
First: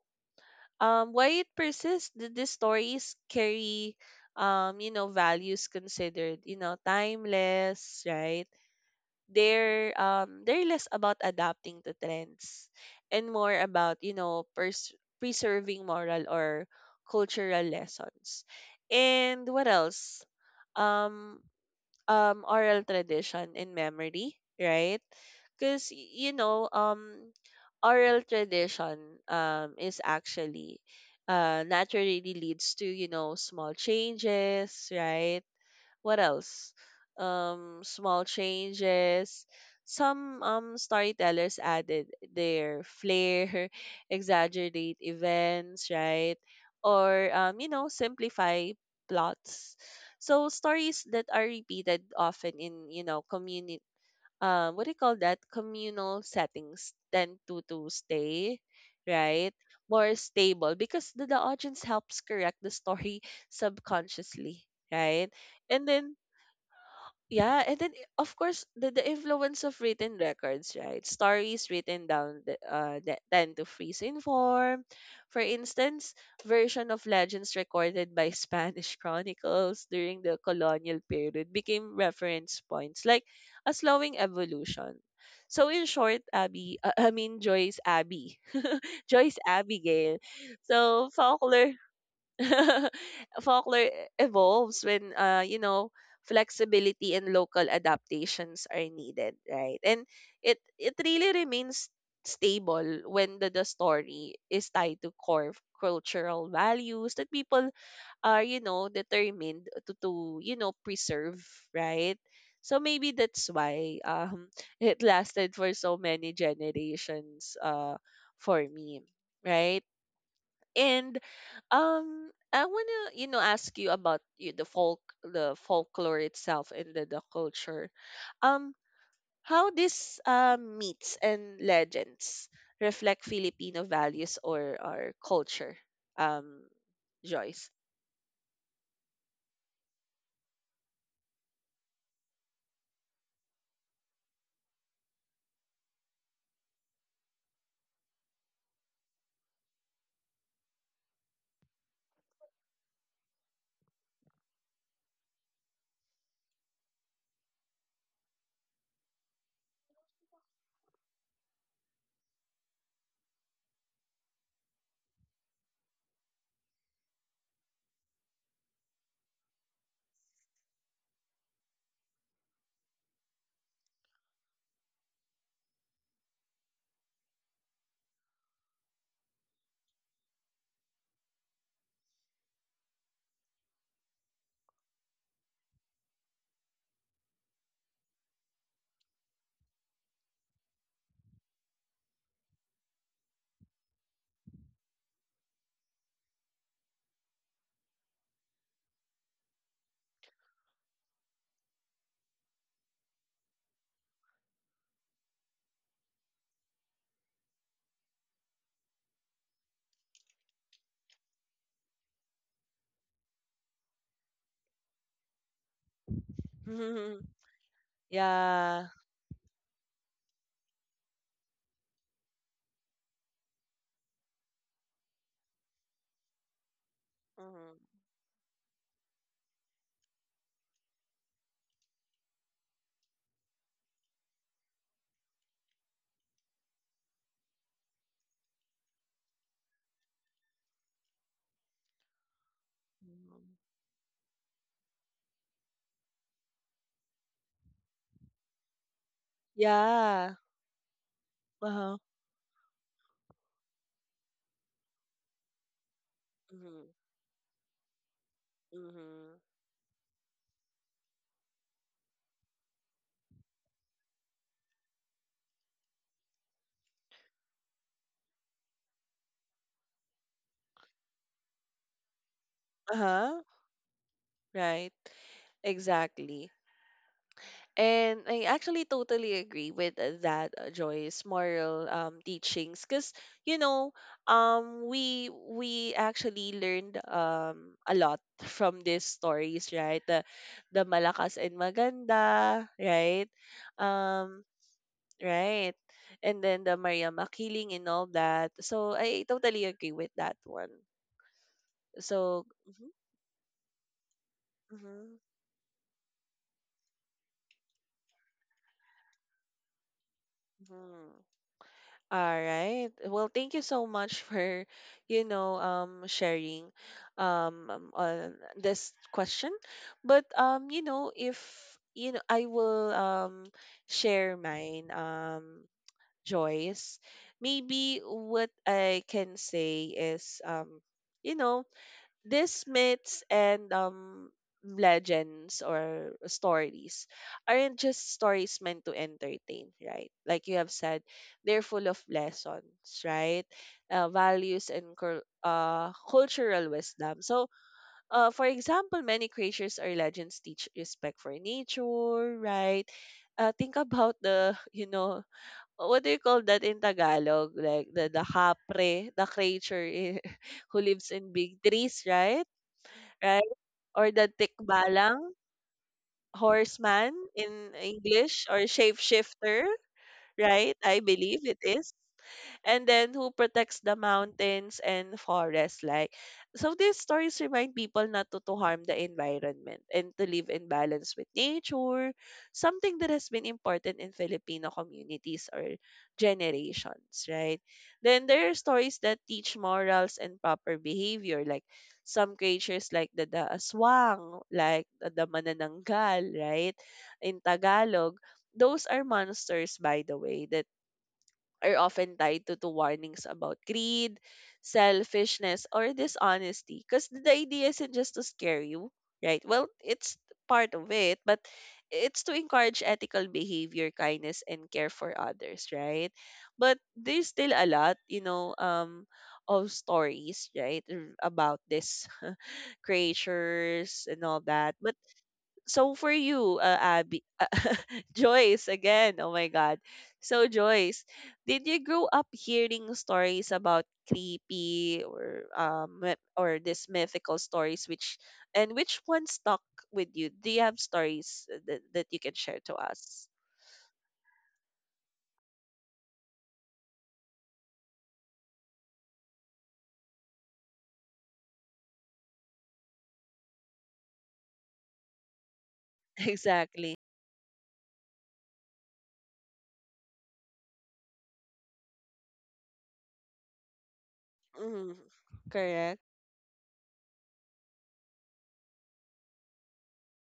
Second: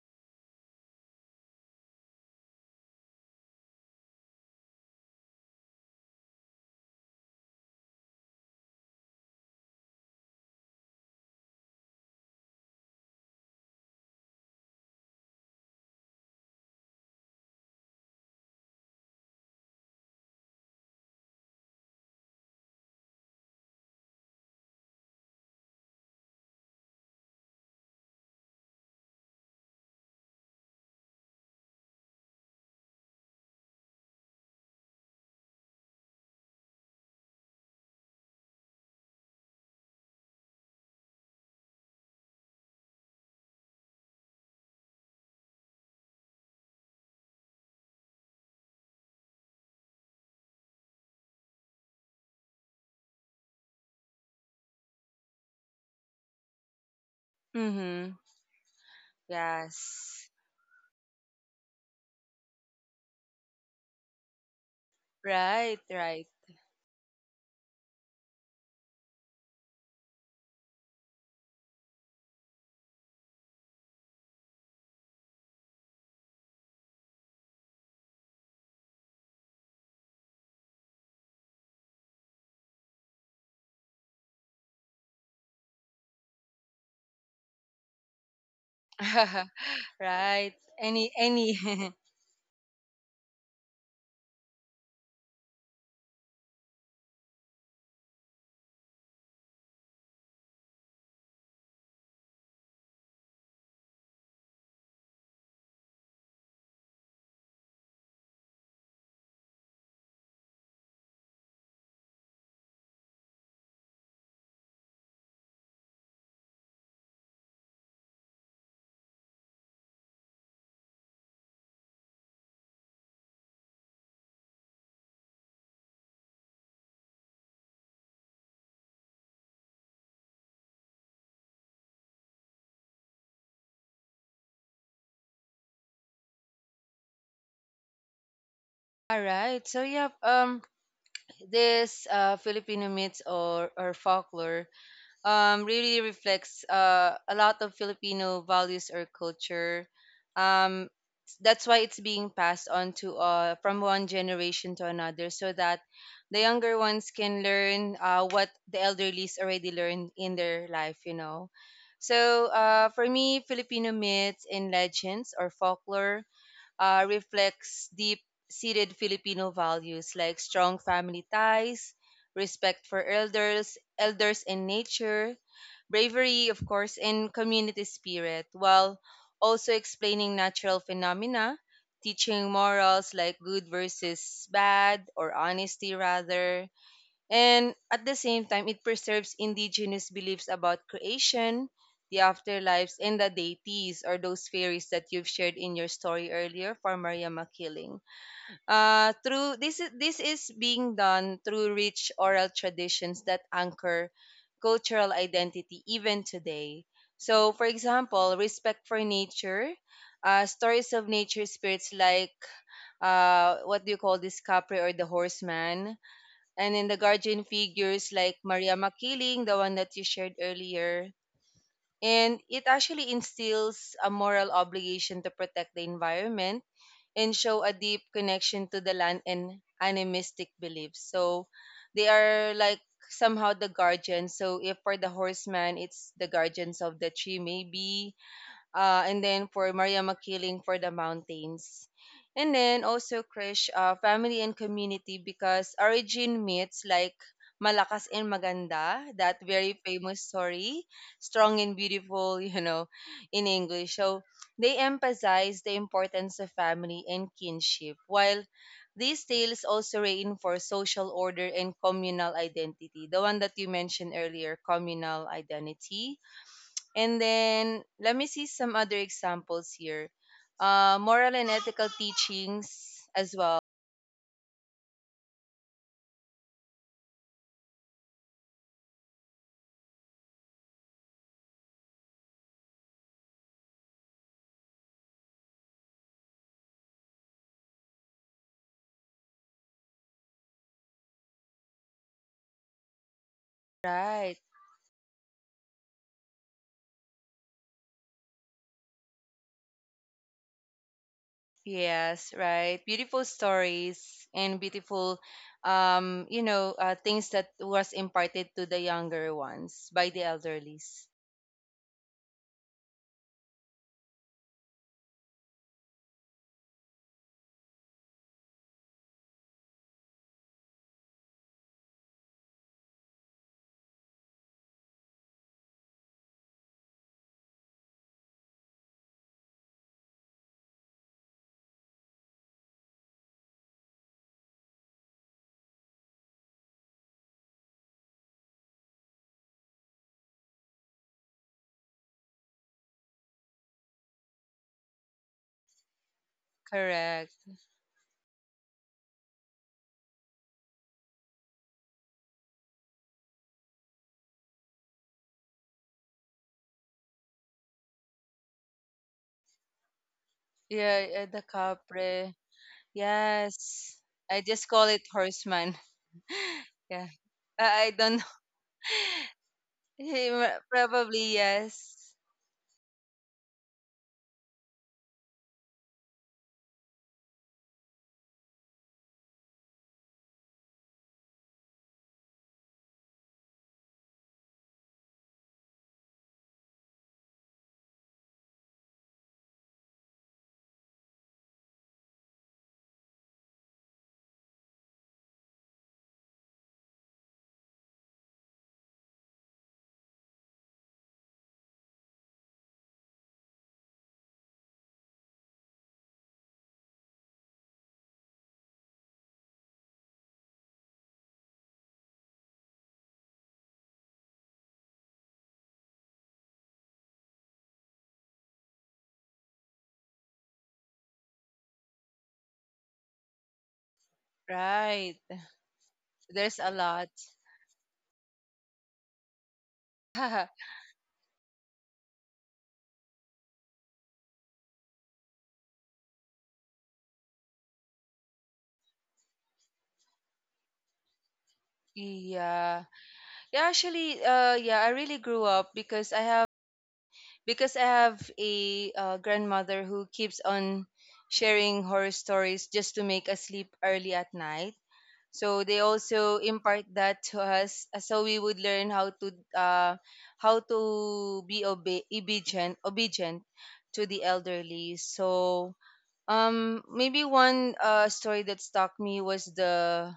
Speaker 1: why it persists, the stories carry you know, values considered, you know, timeless, right. They're they're less about adapting to trends and more about, you know, preserving moral or cultural lessons. And what else? um Oral tradition and memory, right. Because, you know, oral tradition is actually naturally leads to, you know, small changes, right. What else? Small changes. Some storytellers added their flair, *laughs* exaggerate events, right? Or you know, simplify plots. So stories that are repeated often in, you know, community, what do you call that? Communal settings tend to
Speaker 2: mhm.
Speaker 1: stay, right? More
Speaker 2: Yes,
Speaker 1: stable because the audience helps correct the story *laughs* subconsciously, right?
Speaker 2: right,
Speaker 1: And then,
Speaker 2: right,
Speaker 1: yeah, and then, of course, the influence of written records, right? Stories written down, that tend to freeze in form. For instance, version of legends recorded by Spanish *laughs* chronicles during the colonial period became reference points, like a slowing evolution. So in short, Abby, I mean Joyce Abby, *laughs* Joyce
Speaker 2: *laughs*
Speaker 1: Abigail.
Speaker 2: right.
Speaker 1: So
Speaker 2: Any, any.
Speaker 1: folklore
Speaker 2: *laughs*
Speaker 1: *laughs* folklore evolves when, you know, flexibility and local adaptations are needed, right. And it really remains stable when the story is tied to core cultural values that people are, you know, determined to, you know, preserve, right. So maybe that's why *laughs* it lasted for so many generations, for me, right. And I wanna, you know, ask you about you the folklore itself and the culture. Um, how this myths and legends reflect Filipino values or our culture, um, Joyce.
Speaker 2: All right. So yeah. This Filipino myths or folklore really reflects a lot of Filipino values or culture. Um, that's why it's being passed on to from one generation to another, so that the younger ones can learn what the elderlies already learned in their life. So for me, Filipino myths and legends or folklore reflects deep seated Filipino values like strong family ties, respect for elders, elders in nature, bravery, of course, and community spirit, while also explaining natural phenomena, teaching morals like good versus bad or honesty rather, and at the same time, it preserves indigenous beliefs about creation, the afterlives, and the deities or those fairies that you've shared in your story earlier for Maria Makiling. Through this is being done through rich oral traditions that anchor cultural identity even today. So, for example, respect for nature, stories of nature spirits like what do you call this capri or the horseman, and then the guardian
Speaker 1: *laughs*
Speaker 2: figures like Maria
Speaker 1: Yeah.
Speaker 2: Makiling, the one that you shared earlier. And it actually instills a moral obligation to protect the environment and show a
Speaker 1: Mhm.
Speaker 2: deep connection to the land and animistic beliefs. So they are like somehow the guardians. So if for the horseman, it's the guardians of the tree, maybe and then for Maria Makiling for the mountains. And then also
Speaker 1: Mhm.
Speaker 2: Krish, family and community because origin myths like Malakas and Maganda, that very famous
Speaker 1: Yeah.
Speaker 2: story, strong
Speaker 1: Uh
Speaker 2: and
Speaker 1: huh.
Speaker 2: beautiful, *laughs* you know, in English. So they emphasize the importance of
Speaker 1: Mm-hmm.
Speaker 2: family and kinship, while these tales also reinforce social order and communal identity, the one that you mentioned earlier, communal identity, and then let me see some other examples here. Moral and ethical
Speaker 1: Uh
Speaker 2: teachings as
Speaker 1: huh.
Speaker 2: well.
Speaker 1: Right. Exactly. And I actually totally agree with that Joy's moral teachings, because, you know, we actually learned, a lot from these stories, right? The malakas and maganda, right?
Speaker 2: Right.
Speaker 1: Um, right, and then the Maria Makiling and all that. So I totally agree with that one.
Speaker 2: Yes,
Speaker 1: So.
Speaker 2: right.
Speaker 1: Mhm,
Speaker 2: Beautiful stories and
Speaker 1: mhm,
Speaker 2: beautiful, you know, things that was imparted to the younger ones by the elderlies.
Speaker 1: mhm. All right. Well, thank you so much *laughs* for, you know, sharing, on this question. But you know, if you know, I will share mine, Joyce. Maybe what I can say is, you know, these myths and legends or stories aren't just stories meant to entertain, right, like you have said. They're full of lessons, right, values and cultural wisdom.
Speaker 2: Correct.
Speaker 1: So for example, many creatures or legends teach respect for nature, right. Think about the *laughs* you know, what do you call that in Tagalog, like the hapre, the creature, *laughs* who
Speaker 2: Yeah,
Speaker 1: lives in
Speaker 2: the
Speaker 1: big trees,
Speaker 2: capre.
Speaker 1: right? Right?
Speaker 2: Yes.
Speaker 1: Or the
Speaker 2: I just call it
Speaker 1: Tikbalang,
Speaker 2: horseman. *laughs* yeah.
Speaker 1: horseman
Speaker 2: I
Speaker 1: in
Speaker 2: I don't
Speaker 1: English, or shapeshifter,
Speaker 2: know. *laughs*
Speaker 1: right? I
Speaker 2: Probably
Speaker 1: believe it is,
Speaker 2: yes.
Speaker 1: and then who protects the mountains and forests, like. So these stories remind people not to harm the environment and to live in balance with nature, something that has been important in Filipino communities or generations, right. Then there are stories that teach morals and proper behavior, like some creatures like the aswang, like the manananggal, right, in Tagalog. Those are monsters, by the way, that are often tied to warnings about greed, selfishness, or dishonesty. Because the idea isn't just to scare you, right? Well, it's part of it, but it's to encourage ethical behavior, kindness, and care for others, right? But there's still a lot, you know, of stories, right, about this *laughs* creatures and all that. But
Speaker 2: Right.
Speaker 1: so for you,
Speaker 2: There's a lot.
Speaker 1: Abby, *laughs* Joyce again. Oh my God. So
Speaker 2: *laughs*
Speaker 1: Joyce, did you grow up hearing stories about creepy or or these mythical stories? Which and which one stuck with you? Do you have stories that you can share to
Speaker 2: Yeah.
Speaker 1: us? *laughs*
Speaker 2: Yeah, actually, I really grew up because I have a grandmother who keeps on sharing horror stories just to make us sleep early at night. So they also impart
Speaker 1: Exactly.
Speaker 2: that to us so we would learn uh how to be obedient to the
Speaker 1: Mm,
Speaker 2: elderly. So
Speaker 1: correct.
Speaker 2: maybe one story that stuck me was the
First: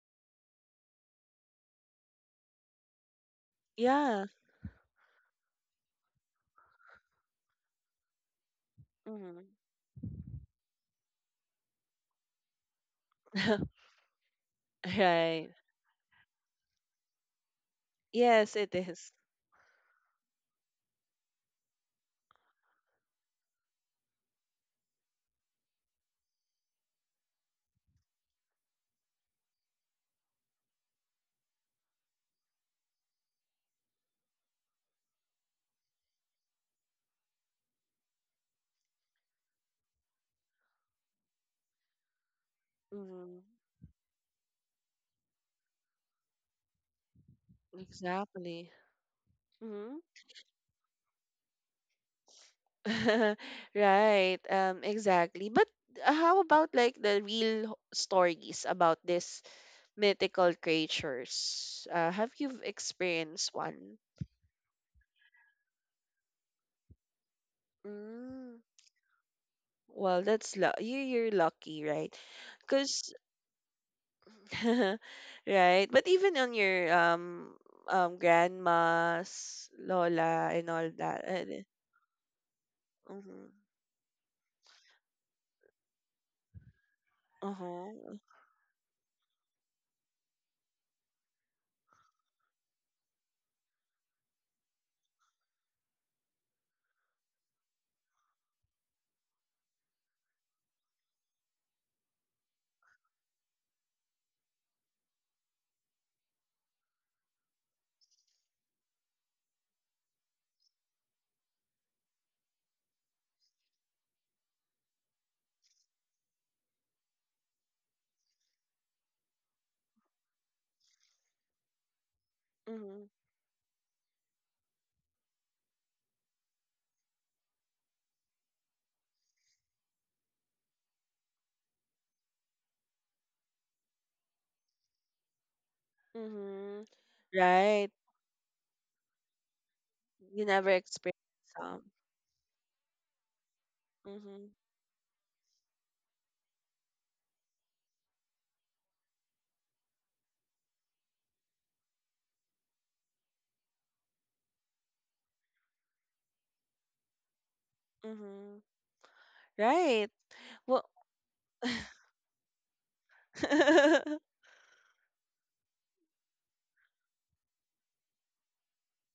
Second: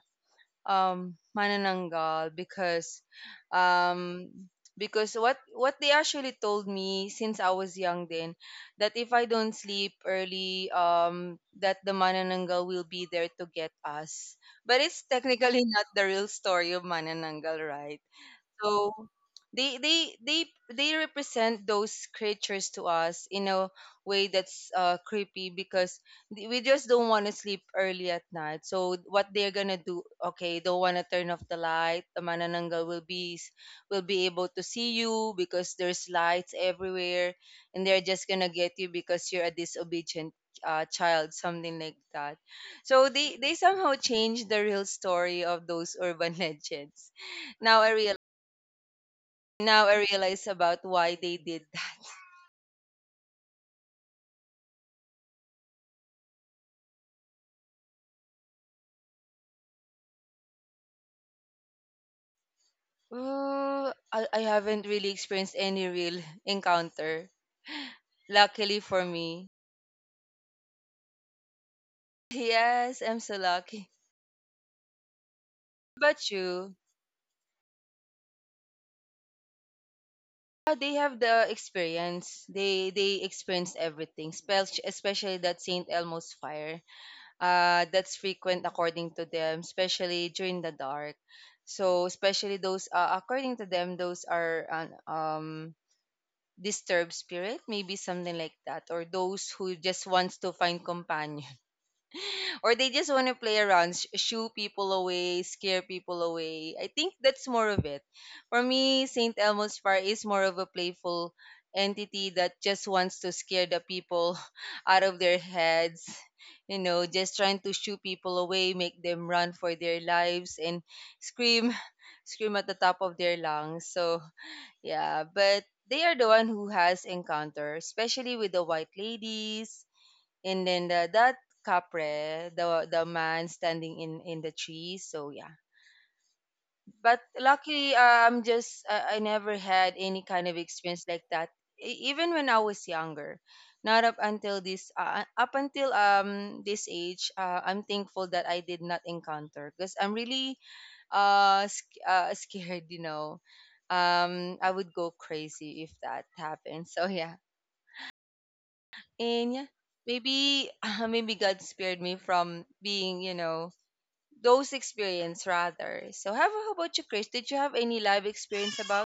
Speaker 2: Manananggal
Speaker 1: Yeah.
Speaker 2: um because what they actually told me since I was young then that if I
Speaker 1: Mm.
Speaker 2: don't sleep early that the Manananggal will be there to get
Speaker 1: *laughs*
Speaker 2: us. But it's
Speaker 1: Right.
Speaker 2: technically *laughs* not the real story of Manananggal, right?
Speaker 1: Yes, it
Speaker 2: So
Speaker 1: is.
Speaker 2: they they they they represent those creatures to us in a way that's creepy because we just don't want to sleep early at night. So what they're gonna do? Okay, don't want to turn off the light. The manananggal will be able to see you because there's lights everywhere, and they're just gonna get you because you're a disobedient child, something like that. So they
Speaker 1: Mm,
Speaker 2: they somehow change the real story of those urban *laughs* legends. now I
Speaker 1: exactly.
Speaker 2: Now I realize about why they did that.
Speaker 1: *laughs* Right. Exactly. But how about like the real stories about these mythical creatures? Have you experienced one?
Speaker 2: I haven't really experienced any real encounter.
Speaker 1: Mm.
Speaker 2: Luckily for me.
Speaker 1: Well, that's you. You're lucky, right?
Speaker 2: Yes,
Speaker 1: Because,
Speaker 2: I'm so lucky.
Speaker 1: *laughs* right. But
Speaker 2: But
Speaker 1: even on
Speaker 2: you,
Speaker 1: your grandma's Lola and
Speaker 2: Ah,
Speaker 1: all
Speaker 2: they have
Speaker 1: that.
Speaker 2: the experience. They
Speaker 1: Mm-hmm.
Speaker 2: experience everything, especially that St. Elmo's fire. That's
Speaker 1: Uh-huh.
Speaker 2: frequent according to them, especially during the dark. So, especially those, according to them, those are disturbed spirit maybe something like that, or those who just wants to find companion *laughs* or they just want to play around, shoo people away, scare people away. I think that's more of it. For me, St. Elmo's fire is more of a playful entity that just wants to scare the people *laughs* out of their heads, you know, just trying to shoo people away, make them run for their lives and scream, *laughs* scream at the top
Speaker 1: Mm-hmm.
Speaker 2: of their lungs. So yeah, but they are the one who has encounter, especially with the white ladies, and then that capre, the man standing in the trees. So yeah,
Speaker 1: Mm-hmm.
Speaker 2: but
Speaker 1: Right.
Speaker 2: luckily, I'm just I never had any
Speaker 1: You
Speaker 2: kind of
Speaker 1: never
Speaker 2: experience
Speaker 1: experienced
Speaker 2: like that,
Speaker 1: some.
Speaker 2: e- even when I was younger. Not up
Speaker 1: Mm-hmm.
Speaker 2: until up until this age, I'm thankful that I did not encounter because I'm really scared, you know. I would go crazy if that happened, so yeah.
Speaker 1: Mm-hmm.
Speaker 2: And yeah,
Speaker 1: Right.
Speaker 2: maybe
Speaker 1: Well,
Speaker 2: *laughs* maybe God spared me from being, you know,
Speaker 1: *laughs*
Speaker 2: those experience rather. So how about you, Chris? Did you have any live experience about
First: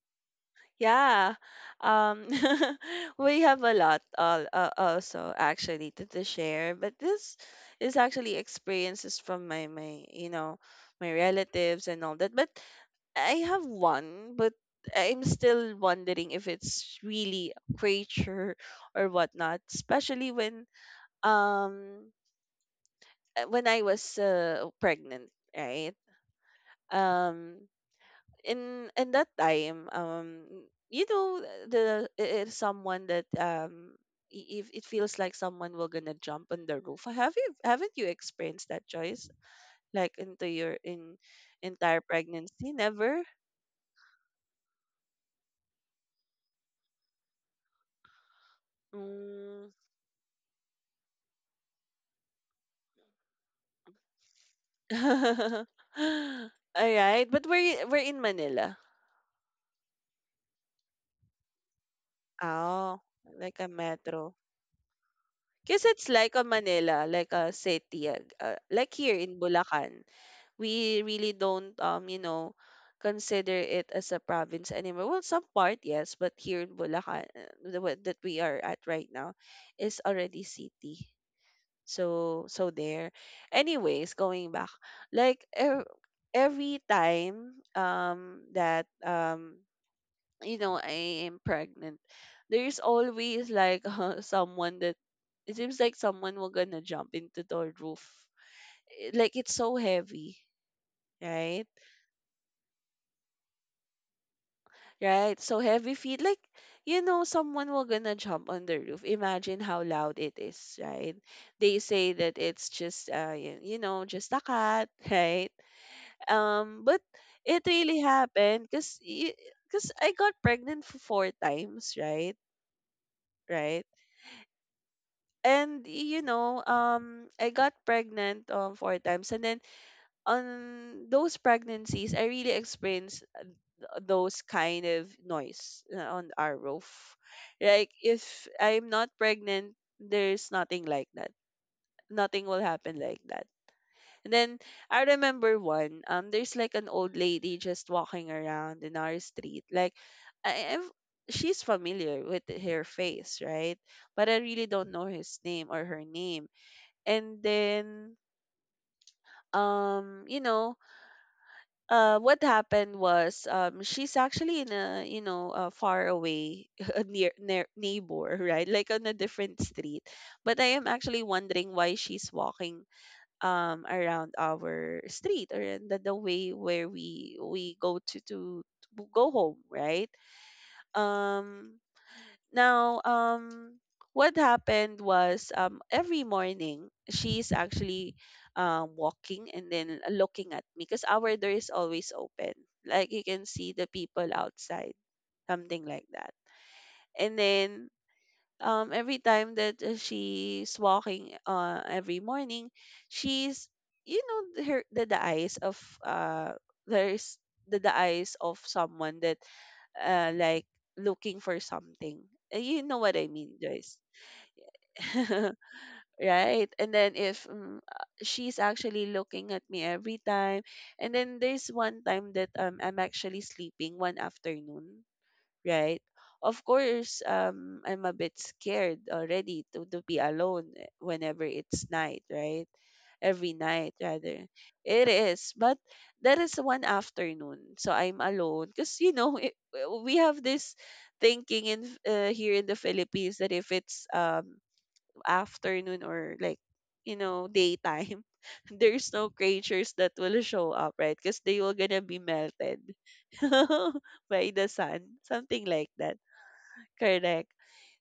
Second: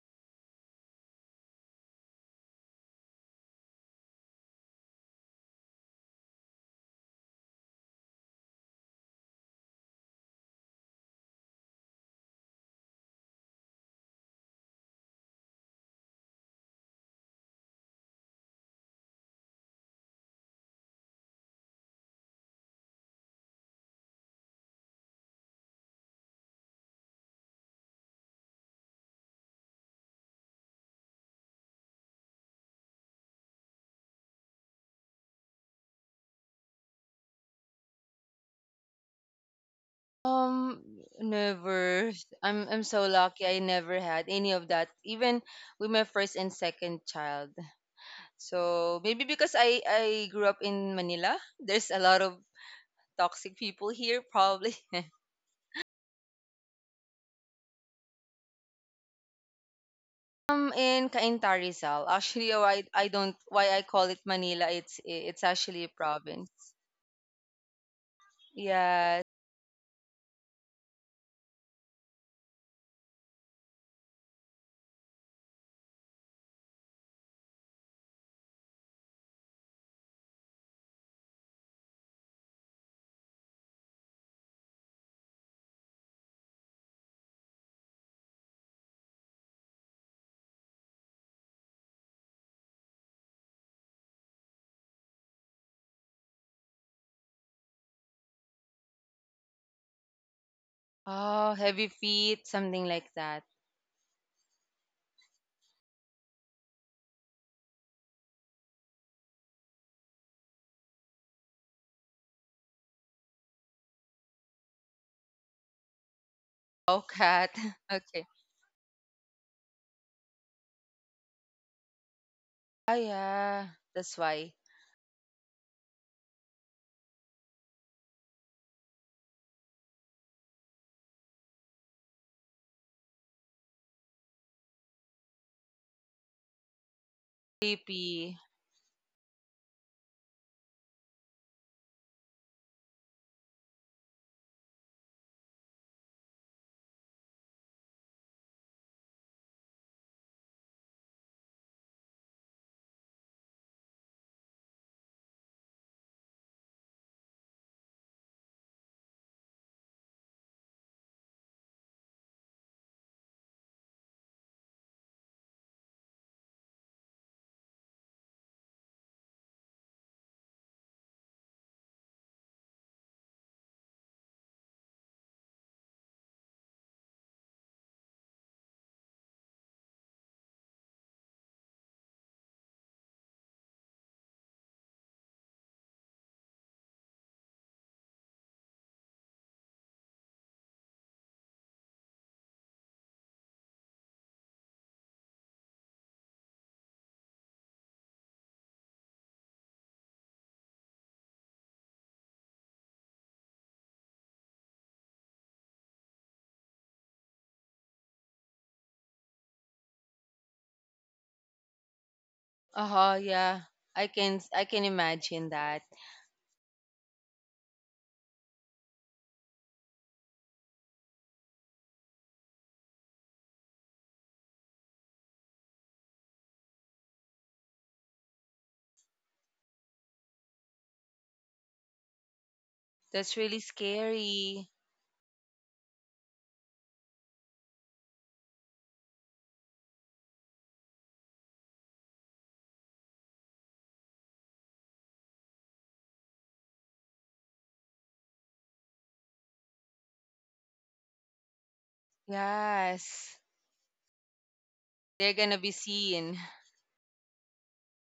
Speaker 1: yeah. Um, *laughs* we have a lot also actually to share, but this is actually experiences from my you know, my relatives and all that. But I have one, but I'm still wondering if it's really a creature or whatnot, especially um when I was pregnant, right? Um, in that time, you know, the it is someone that, if it feels like someone will gonna jump on the roof. Have you, haven't you experienced that choice, like into
Speaker 2: um
Speaker 1: your in entire
Speaker 2: never i'm
Speaker 1: pregnancy,
Speaker 2: i'm so
Speaker 1: never.
Speaker 2: lucky. I never had any of that, even with my first and second child. So maybe because
Speaker 1: Mm.
Speaker 2: I grew up in Manila, there's a lot of toxic people here, probably.
Speaker 1: *laughs*
Speaker 2: *laughs*
Speaker 1: All right, but we're in Manila.
Speaker 2: In Cainta Rizal, actually, why
Speaker 1: Oh,
Speaker 2: I don't
Speaker 1: like a
Speaker 2: why I call it
Speaker 1: metro,
Speaker 2: Manila, it's actually
Speaker 1: because
Speaker 2: a
Speaker 1: it's like a
Speaker 2: province.
Speaker 1: Manila, like a city, like here
Speaker 2: Yes.
Speaker 1: in Bulacan. We really don't, you know, consider it as a province anymore. Well, some part yes, but here in Bulacan, the one that we are at right now is already city. So there, anyways, going back, like every time that, you know, I am pregnant, there's always, like *laughs* someone that it seems like someone will gonna jump into the roof. Like it's so heavy,
Speaker 2: Oh,
Speaker 1: right?
Speaker 2: heavy feet, something like that.
Speaker 1: Right? So heavy feet, like, you know, someone will gonna jump on the roof. Imagine how loud it is, right? They say that it's just, you know, just a cat, *laughs* right?
Speaker 2: Oh,
Speaker 1: But
Speaker 2: cat.
Speaker 1: it
Speaker 2: *laughs*
Speaker 1: really
Speaker 2: Okay.
Speaker 1: happened because I got pregnant for four times, right?
Speaker 2: Ah, yeah.
Speaker 1: Right?
Speaker 2: That's why.
Speaker 1: And I got pregnant four times, and then on those pregnancies, I really experienced those kind of noise on our roof. Like
Speaker 2: Creepy.
Speaker 1: if I'm not pregnant, there's nothing like that. Nothing will happen like that. And then I remember one. There's like an old lady just walking around in our street. Like, I, I've, she's familiar with her face, right? But I really don't know his name or her name. And then, um, you know, what happened was, she's actually in a a far away *laughs* a near neighbor, right? Like on a different street, but I am actually wondering why she's walking around our street or in the way where we go to go home, right? um now, um, what happened was, every morning she's actually walking and then looking at me because our door is always open. Like you can see the people outside, something like that. And then, every time that she's walking, every morning, she's, her, the eyes of, uh there's the eyes of someone that, like, looking for something. You know
Speaker 2: Oh,
Speaker 1: what I mean,
Speaker 2: yeah.
Speaker 1: Joyce.
Speaker 2: I can imagine
Speaker 1: *laughs*
Speaker 2: that.
Speaker 1: Right, and then, if, she's actually looking at me every time, and then there's one time that, I'm actually sleeping one afternoon, right? Of course, I'm a bit scared already to be alone eh, whenever it's night, right?
Speaker 2: That's
Speaker 1: Every
Speaker 2: really
Speaker 1: night, rather.
Speaker 2: scary.
Speaker 1: It is. But that is one afternoon. So I'm alone. Because, *laughs* we have this thinking in, here in the Philippines, that if it's, afternoon, or like, daytime, *laughs* there's no creatures that will show up, right? Because they will gonna be melted
Speaker 2: Yes.
Speaker 1: *laughs* by the sun,
Speaker 2: They're gonna
Speaker 1: something
Speaker 2: be
Speaker 1: like that.
Speaker 2: seen.
Speaker 1: Correct.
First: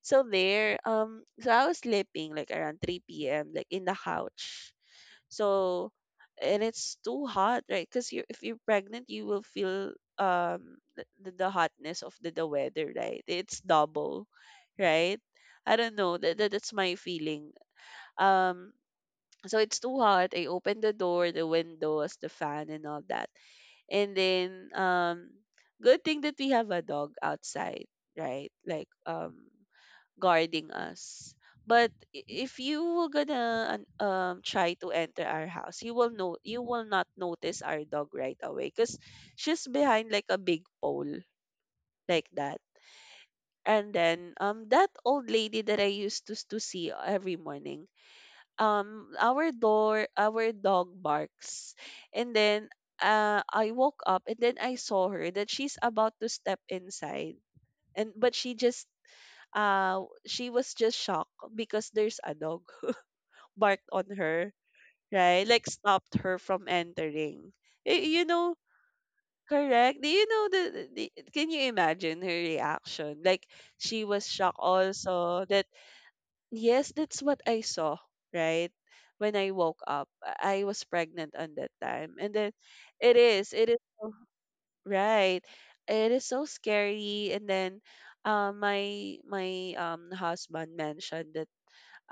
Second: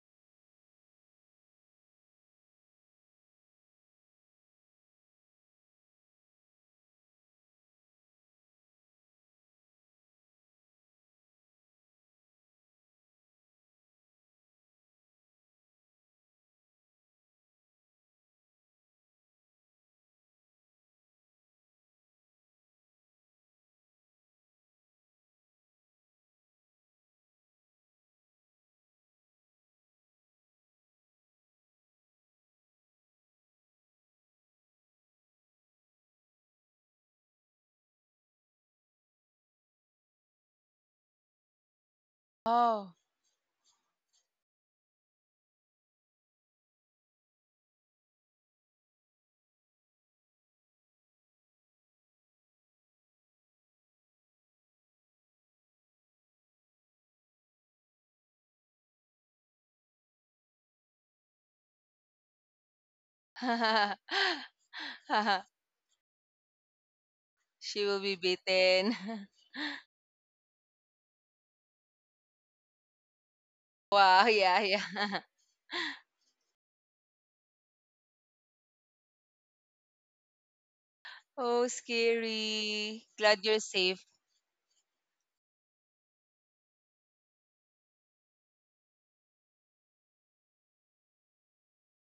Speaker 1: So there, so I was sleeping like around 3 p.m like in the couch. So, and it's too hot, right? Because you if you're pregnant, you will feel, the hotness of the weather, right? It's double, right? I don't know, that's my feeling. um, so it's too hot. I opened the door, the windows, the fan, and all that. And then, good thing that we have a dog outside, right? Like, guarding us. But, if you were gonna, try to enter our house, you will not notice our dog right away because she's behind like a big pole, like that.
Speaker 2: Oh.
Speaker 1: And then, that old lady that I used to see every morning, our dog barks, and then, I woke up, and then I saw her that she's about to step inside. And but she just, she was just shocked because there's a dog *laughs* barked on
Speaker 2: *laughs*
Speaker 1: her, right? Like stopped her from entering.
Speaker 2: She will be
Speaker 1: You know,
Speaker 2: beaten. *laughs*
Speaker 1: correct. Do you know the can you imagine her reaction? Like she
Speaker 2: Wow,
Speaker 1: was shocked
Speaker 2: yeah, yeah. *laughs*
Speaker 1: also that. Yes, that's what I saw, right? When I woke up, I was pregnant on
Speaker 2: Oh,
Speaker 1: that time. And then,
Speaker 2: scary.
Speaker 1: it
Speaker 2: Glad
Speaker 1: is,
Speaker 2: you're
Speaker 1: it is
Speaker 2: safe.
Speaker 1: so- right. It is so scary. And then, my my husband mentioned that,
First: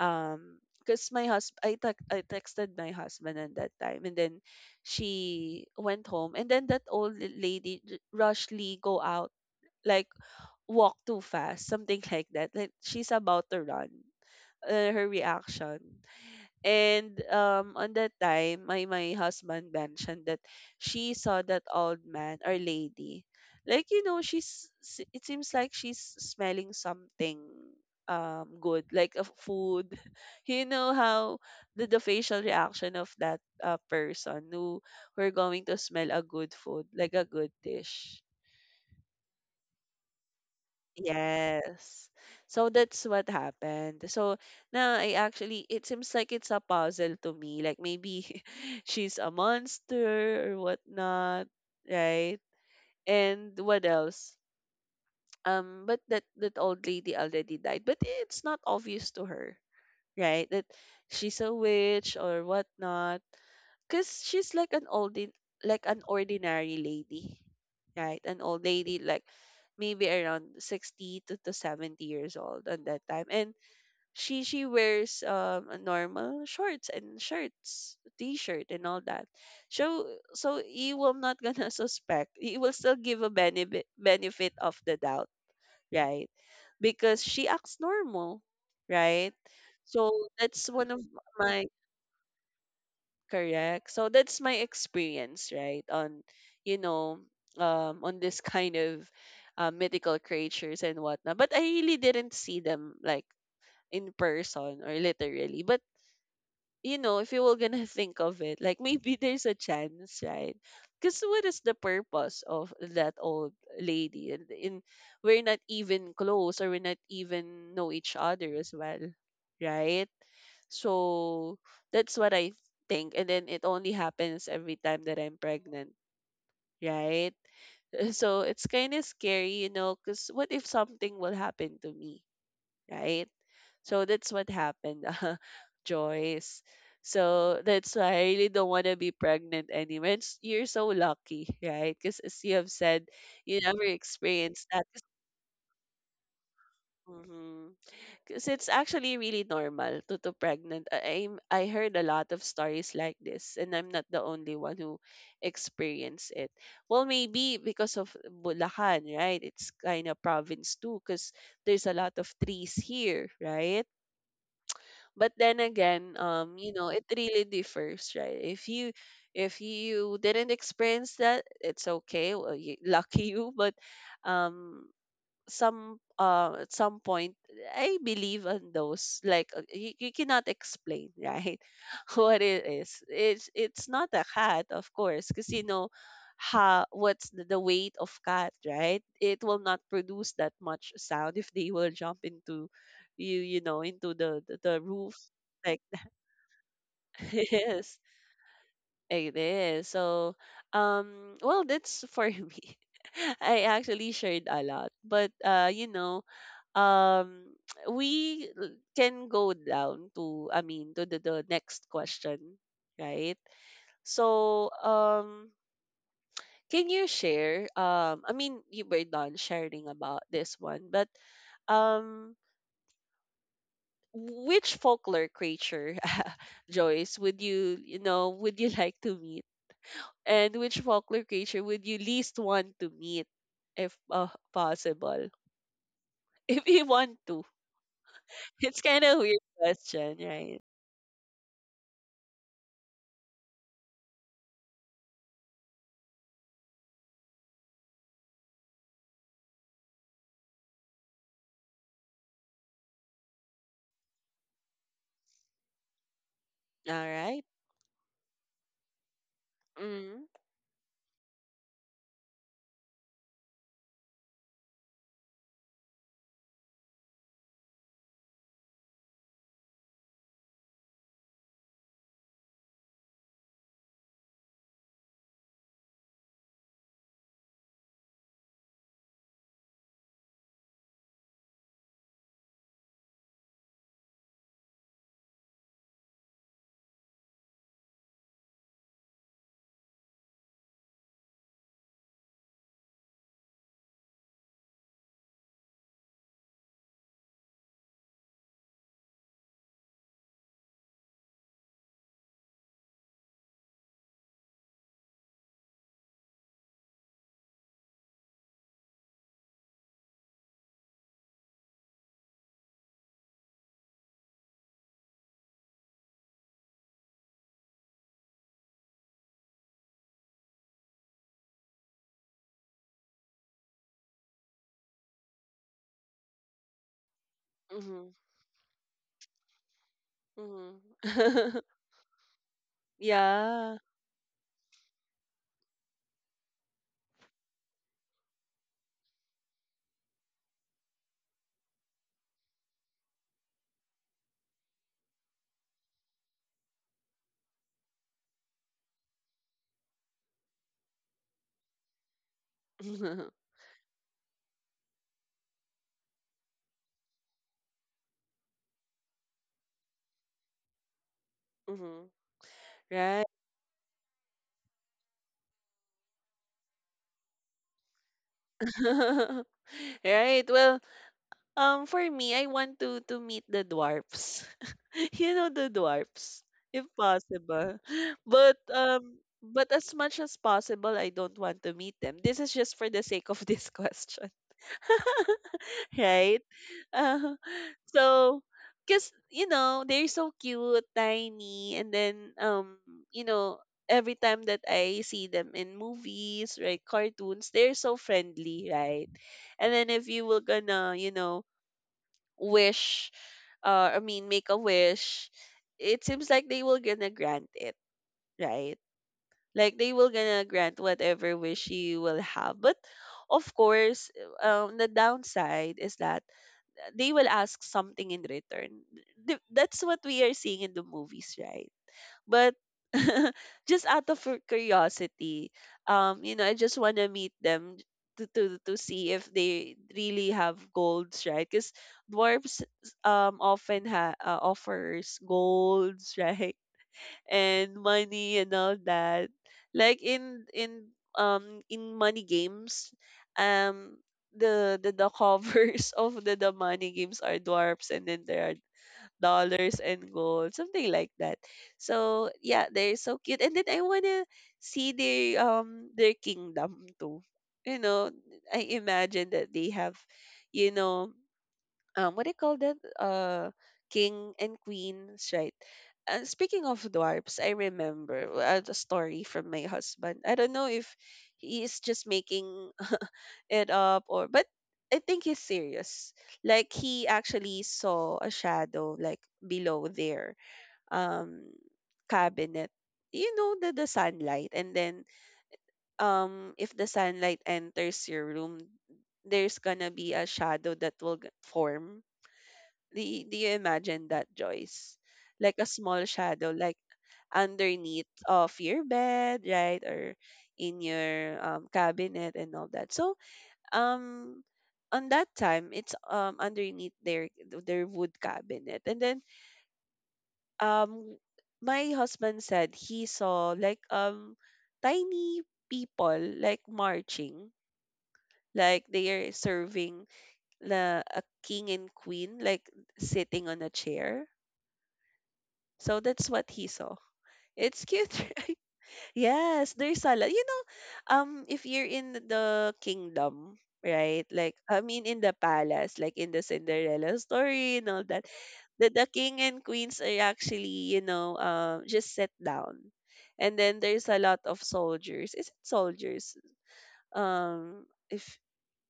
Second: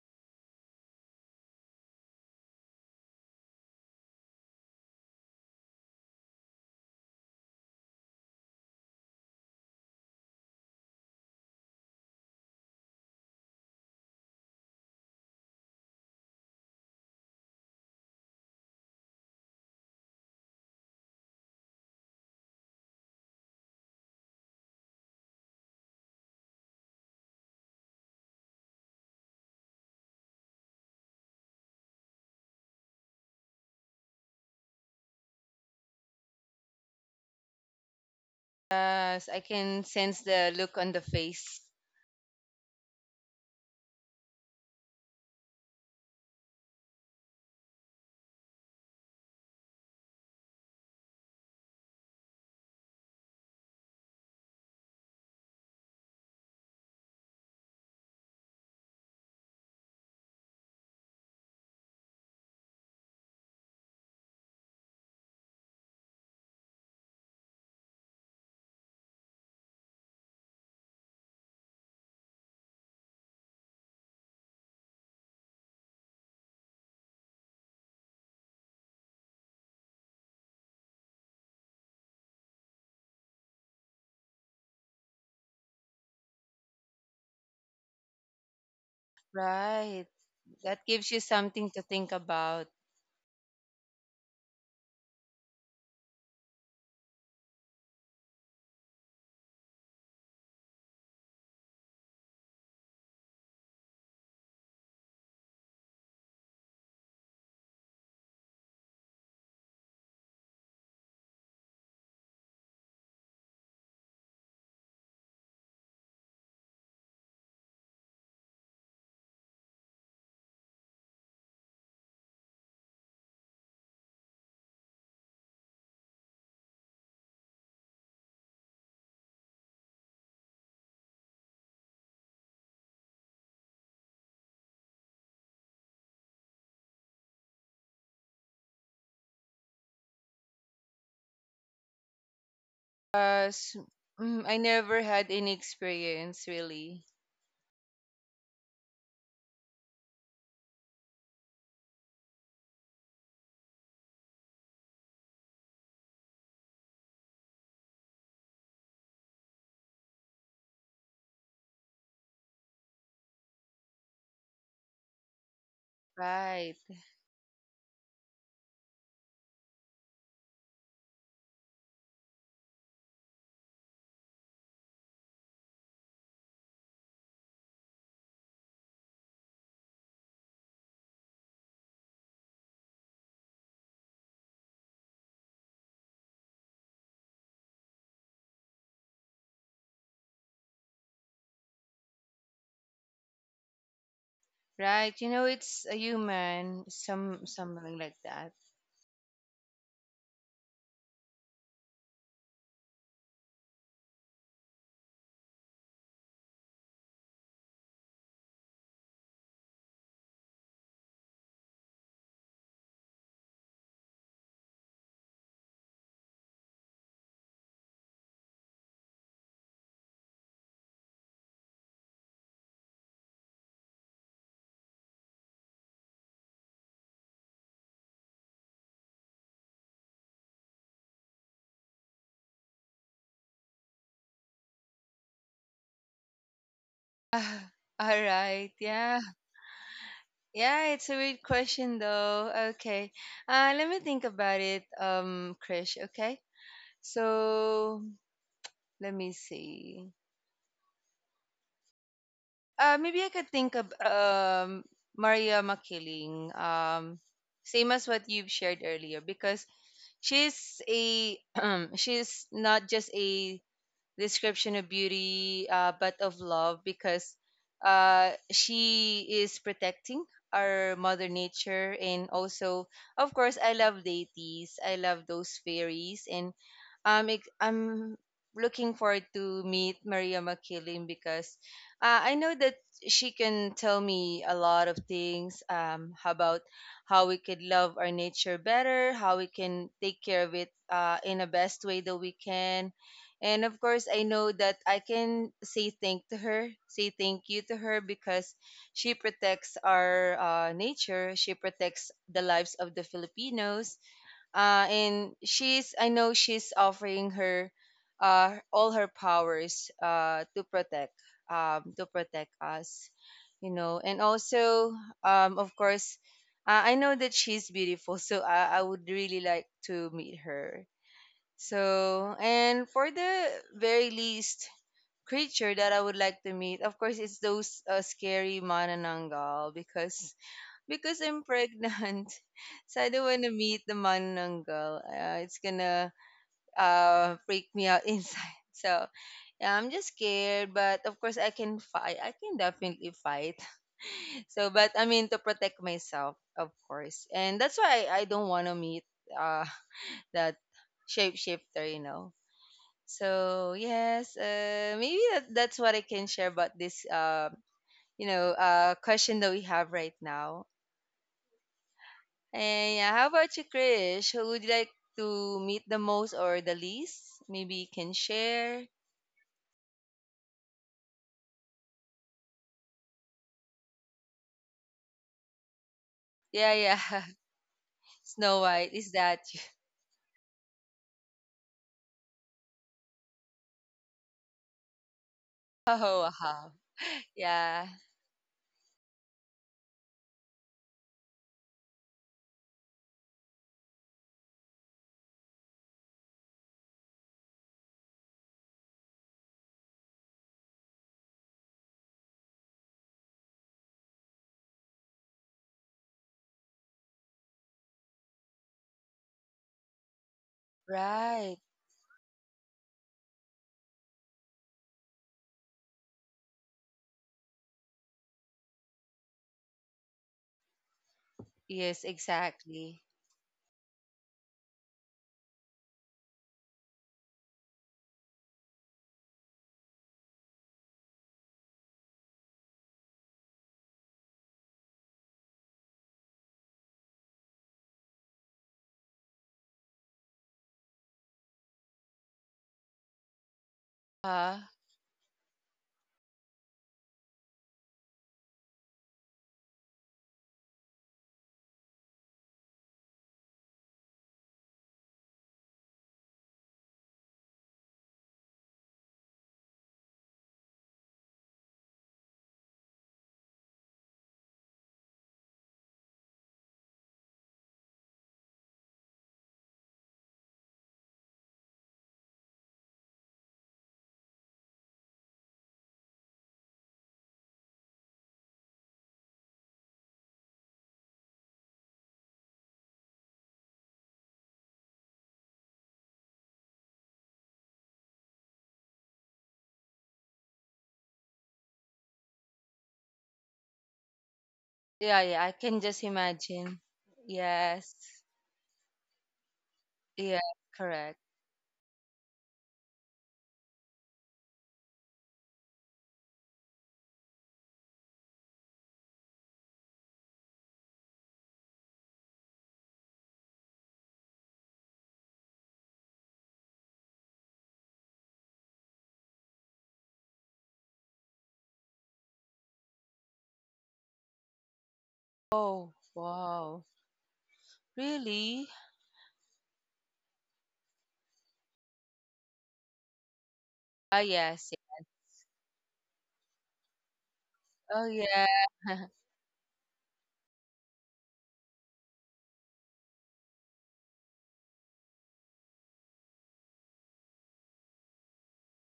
Speaker 1: um because my husband I, tex- I texted my husband at that time. And then she went home, and then that old lady rushly go out, like walk too fast, something *laughs* like that, like she's about to run, her reaction. And, on that time, my husband mentioned that, she saw that old man or lady, like, it seems like she's smelling something, good, like a food. *laughs* You know how the facial reaction of that, person who are going to smell a good food, like a good dish.
Speaker 2: Yes, I can sense the look on the face.
Speaker 1: Yes. So that's what happened. So now I actually, it seems like it's a puzzle to me. Like maybe *laughs* she's a monster or whatnot, right? And what else? But that old lady already died. But it's not obvious to her, right? That she's a witch or whatnot. Cause she's like an oldie, like an ordinary lady, right? An old lady, like maybe around 60 to 70 years old at that time. And she wears, a normal shorts and shirts t-shirt and all that. So so you will not gonna *laughs* suspect. You will still give a benefit of the doubt, right? Because she acts normal, right?
Speaker 2: Right.
Speaker 1: So that's
Speaker 2: That
Speaker 1: one of
Speaker 2: gives you
Speaker 1: my-
Speaker 2: something to think about.
Speaker 1: Correct. So that's my experience, right? You know, on this, *laughs* kind of, mythical creatures and whatnot. But I really didn't see them, like, in person or literally. But, if you were gonna *laughs* think of it, like maybe there's a chance, right? Because what is the purpose of that old lady? And in we're not even close, or we're not even know each other as well, right? So that's what I think. And then it only happens every time that I'm pregnant, right? *laughs* So it's kind of scary, because what if something will happen to me, right? So that's what happened, *laughs* Joyce. So that's why I really don't want to be pregnant anymore. And, you're so lucky, right? Because, as you have said, you
Speaker 2: Yes,
Speaker 1: never
Speaker 2: mm, I
Speaker 1: experienced that.
Speaker 2: never had any experience really.
Speaker 1: Because it's actually really normal to pregnant. I heard a lot of stories like this, and I'm not the only one who experienced it. Well, maybe because of Bulacan, right? It's kind of province too, because there's a lot of trees here, right? But then again,
Speaker 2: Right.
Speaker 1: it really differs, right? If you didn't experience that, it's okay. Well, you, lucky you. But, um, some, at some point I believe on those, like, you cannot explain *laughs* right? What it is, it's not a cat, of course, because you know how what's the weight of cat, right? It will not produce that much sound if they will jump into into the roof,
Speaker 2: Right. You know,
Speaker 1: like.
Speaker 2: it's a human,
Speaker 1: *laughs*
Speaker 2: some something
Speaker 1: Yes,
Speaker 2: like that. *sighs*
Speaker 1: it is so, well, that's for *laughs* me. I actually shared a lot, but, um *tsk* we, can go down to, I mean, to the next question, right? So, can you share, I mean, you were done sharing about this one, but, um which folklore creature *laughs* Joyce, would you, you know would you *laughs* like to meet? And which folklore creature would you least want to meet if, possible? *laughs* If you want to.
Speaker 2: Ah, all
Speaker 1: *laughs*
Speaker 2: right.
Speaker 1: It's kind
Speaker 2: Yeah.
Speaker 1: of weird question, right?
Speaker 2: Yeah, it's a weird question though. Okay. Let me think about it, Krish, okay? So, let me see. Maybe I could think of Maria Makiling.
Speaker 1: All right.
Speaker 2: Same as what you've shared earlier, because
Speaker 1: Mm.
Speaker 2: she's a *clears throat* she's not just a description of beauty, but of love because she is protecting our mother nature, and also of course I love deities, I love those fairies, and I'm looking forward to meet Maria Makiling because I know that she can tell me a lot of things about how we could love our nature better, how we can take care of it in the best way that we can, and of course, I know that I can say thank to her, say thank you to her because she protects our nature, she protects the lives of the Filipinos. And she's, I know she's offering her all her powers to protect us, you know. And also, of course, I know that she's beautiful, *laughs* so I would really like to meet her. So, and for the very least creature that I would like to meet, of course, it's those
Speaker 1: Mhm.
Speaker 2: scary manananggal. because
Speaker 1: Mhm.
Speaker 2: because I'm
Speaker 1: *laughs*
Speaker 2: pregnant, *laughs* so I don't want to
Speaker 1: Yeah.
Speaker 2: meet the manananggal. It's gonna freak me out *laughs* inside. So yeah, I'm just scared, but of course I can fight. I can definitely fight. *laughs* So, but I mean to protect myself, of course, and that's why I don't want to meet uh *laughs* that shapeshifter, you know.
Speaker 1: *laughs*
Speaker 2: So yes, maybe that's what I can share about this, you know, question that we have right now.
Speaker 1: Mhm.
Speaker 2: And yeah,
Speaker 1: Right.
Speaker 2: how about you, Krish? Who would you like to meet the most or the least? Maybe you can share.
Speaker 1: *laughs* Right. Well, for me, I want to meet the dwarfs. *laughs* You know the dwarfs,
Speaker 2: Yeah,
Speaker 1: if
Speaker 2: yeah. *laughs*
Speaker 1: possible. *laughs* But
Speaker 2: Snow White, is
Speaker 1: um,
Speaker 2: that you?
Speaker 1: but
Speaker 2: *laughs*
Speaker 1: as much as possible, I don't want to meet them. This is just for the sake of this *laughs* question,
Speaker 2: Oh
Speaker 1: right? *laughs*
Speaker 2: wow.
Speaker 1: Uh,
Speaker 2: Yeah.
Speaker 1: so, because, they're so cute, tiny, and then, you know, every time that I see them in movies, right, cartoons, they're so friendly, right? And then if you were gonna, wish, I mean, make a wish, it seems like they will gonna grant it, right? Like they will gonna grant whatever
Speaker 2: Right.
Speaker 1: wish you will have. But of course, the downside is that they will ask something in return. That's what we are seeing in the movies, right?
Speaker 2: Yes,
Speaker 1: But,
Speaker 2: exactly.
Speaker 1: *laughs* just out of curiosity, I just want to meet them, to, to see if they really have golds, right? Because dwarves, often, ha offers golds, *laughs* right? And money and all that. Like in money games, um
Speaker 2: Uh,
Speaker 1: the covers *laughs* of the money games are dwarfs, and then there are dollars and gold, something like that. So yeah, they're so cute. And then I wanna see their, their kingdom too. You know, I imagine that they have, you know, what do you call that? King and queens, right? Speaking of dwarfs, I remember, the story from my husband. I don't know if he is just making *laughs* it up or, but I think he's serious. Like he actually saw a shadow, like below their, um cabinet. You know the sunlight, and then, if the sunlight enters your room, there's gonna be a shadow that will form. Do you imagine that, Joyce?
Speaker 2: yeah, yeah. I
Speaker 1: Like a
Speaker 2: can
Speaker 1: small
Speaker 2: just
Speaker 1: shadow, like
Speaker 2: imagine. Yes.
Speaker 1: underneath of your bed, right? Or
Speaker 2: Yeah,
Speaker 1: in
Speaker 2: correct.
Speaker 1: your, cabinet and all that. So, um, on that time, it's, underneath their wood cabinet. And then, um, my husband said he saw like, tiny people like marching, like they are serving, la a king and queen, like sitting on a chair.
Speaker 2: Oh,
Speaker 1: So that's what he
Speaker 2: wow.
Speaker 1: saw. It's cute, *laughs* right?
Speaker 2: Really?
Speaker 1: Yes, there's a lot. If you're in the kingdom,
Speaker 2: Oh,
Speaker 1: right? Like,
Speaker 2: yes.
Speaker 1: I
Speaker 2: Yes.
Speaker 1: mean, in the palace, like in the Cinderella story and all
Speaker 2: Oh,
Speaker 1: that,
Speaker 2: yeah.
Speaker 1: the
Speaker 2: *laughs*
Speaker 1: king and queens are actually, just sit down. And then there's a lot of soldiers. Is it soldiers? Um, if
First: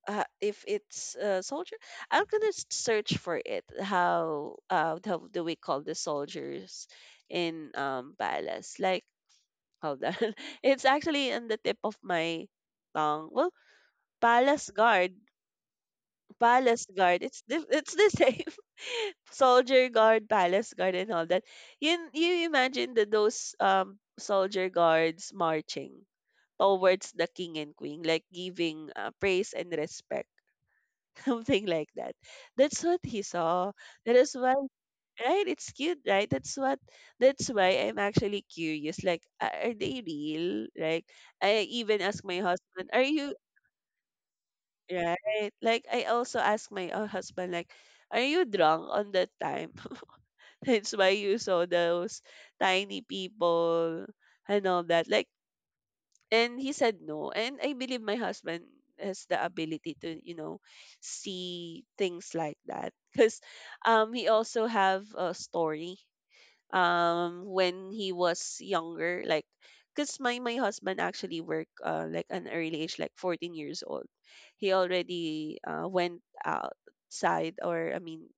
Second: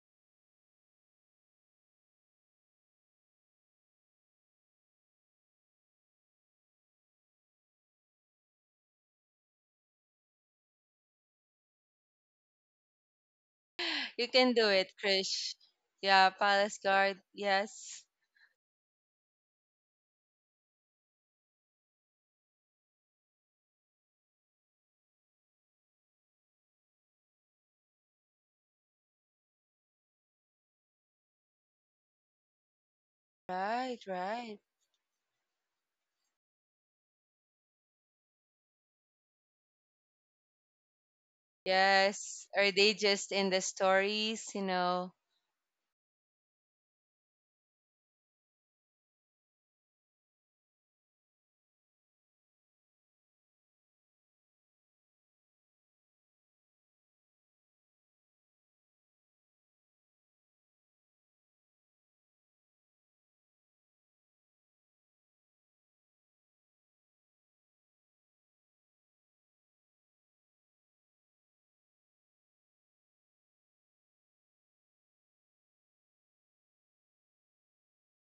Speaker 1: if it's soldier, I'm gonna search for it. How how do we call the soldiers in palace, like, hold on, *laughs* it's actually on the tip of my tongue. Well,
Speaker 2: You can
Speaker 1: palace
Speaker 2: do it,
Speaker 1: guard,
Speaker 2: Krish. Yeah, Palace
Speaker 1: palace guard.
Speaker 2: Guard.
Speaker 1: It's the, it's
Speaker 2: Yes.
Speaker 1: the same *laughs* soldier guard, palace guard, and all that. You imagine that those soldier guards marching towards the king and queen, like giving praise and respect, *laughs* something like that. That's what he saw.
Speaker 2: Right,
Speaker 1: That is why,
Speaker 2: right.
Speaker 1: right? It's cute, right? That's what. That's why I'm actually curious. Like, are they real? Like, I even asked my
Speaker 2: Yes. Are
Speaker 1: husband,
Speaker 2: they
Speaker 1: "Are
Speaker 2: just
Speaker 1: you
Speaker 2: in the stories, you know?
Speaker 1: right?" Like, I also asked my husband, like, "Are you drunk on that time?" *laughs* That's why you saw those tiny people and all that. Like, and he said no. And I believe my husband has the ability to, you know, see things like that. Because he also have a story when he was younger. Like, because my husband actually worked like an early age, like 14 years old. He already went outside, or, I mean,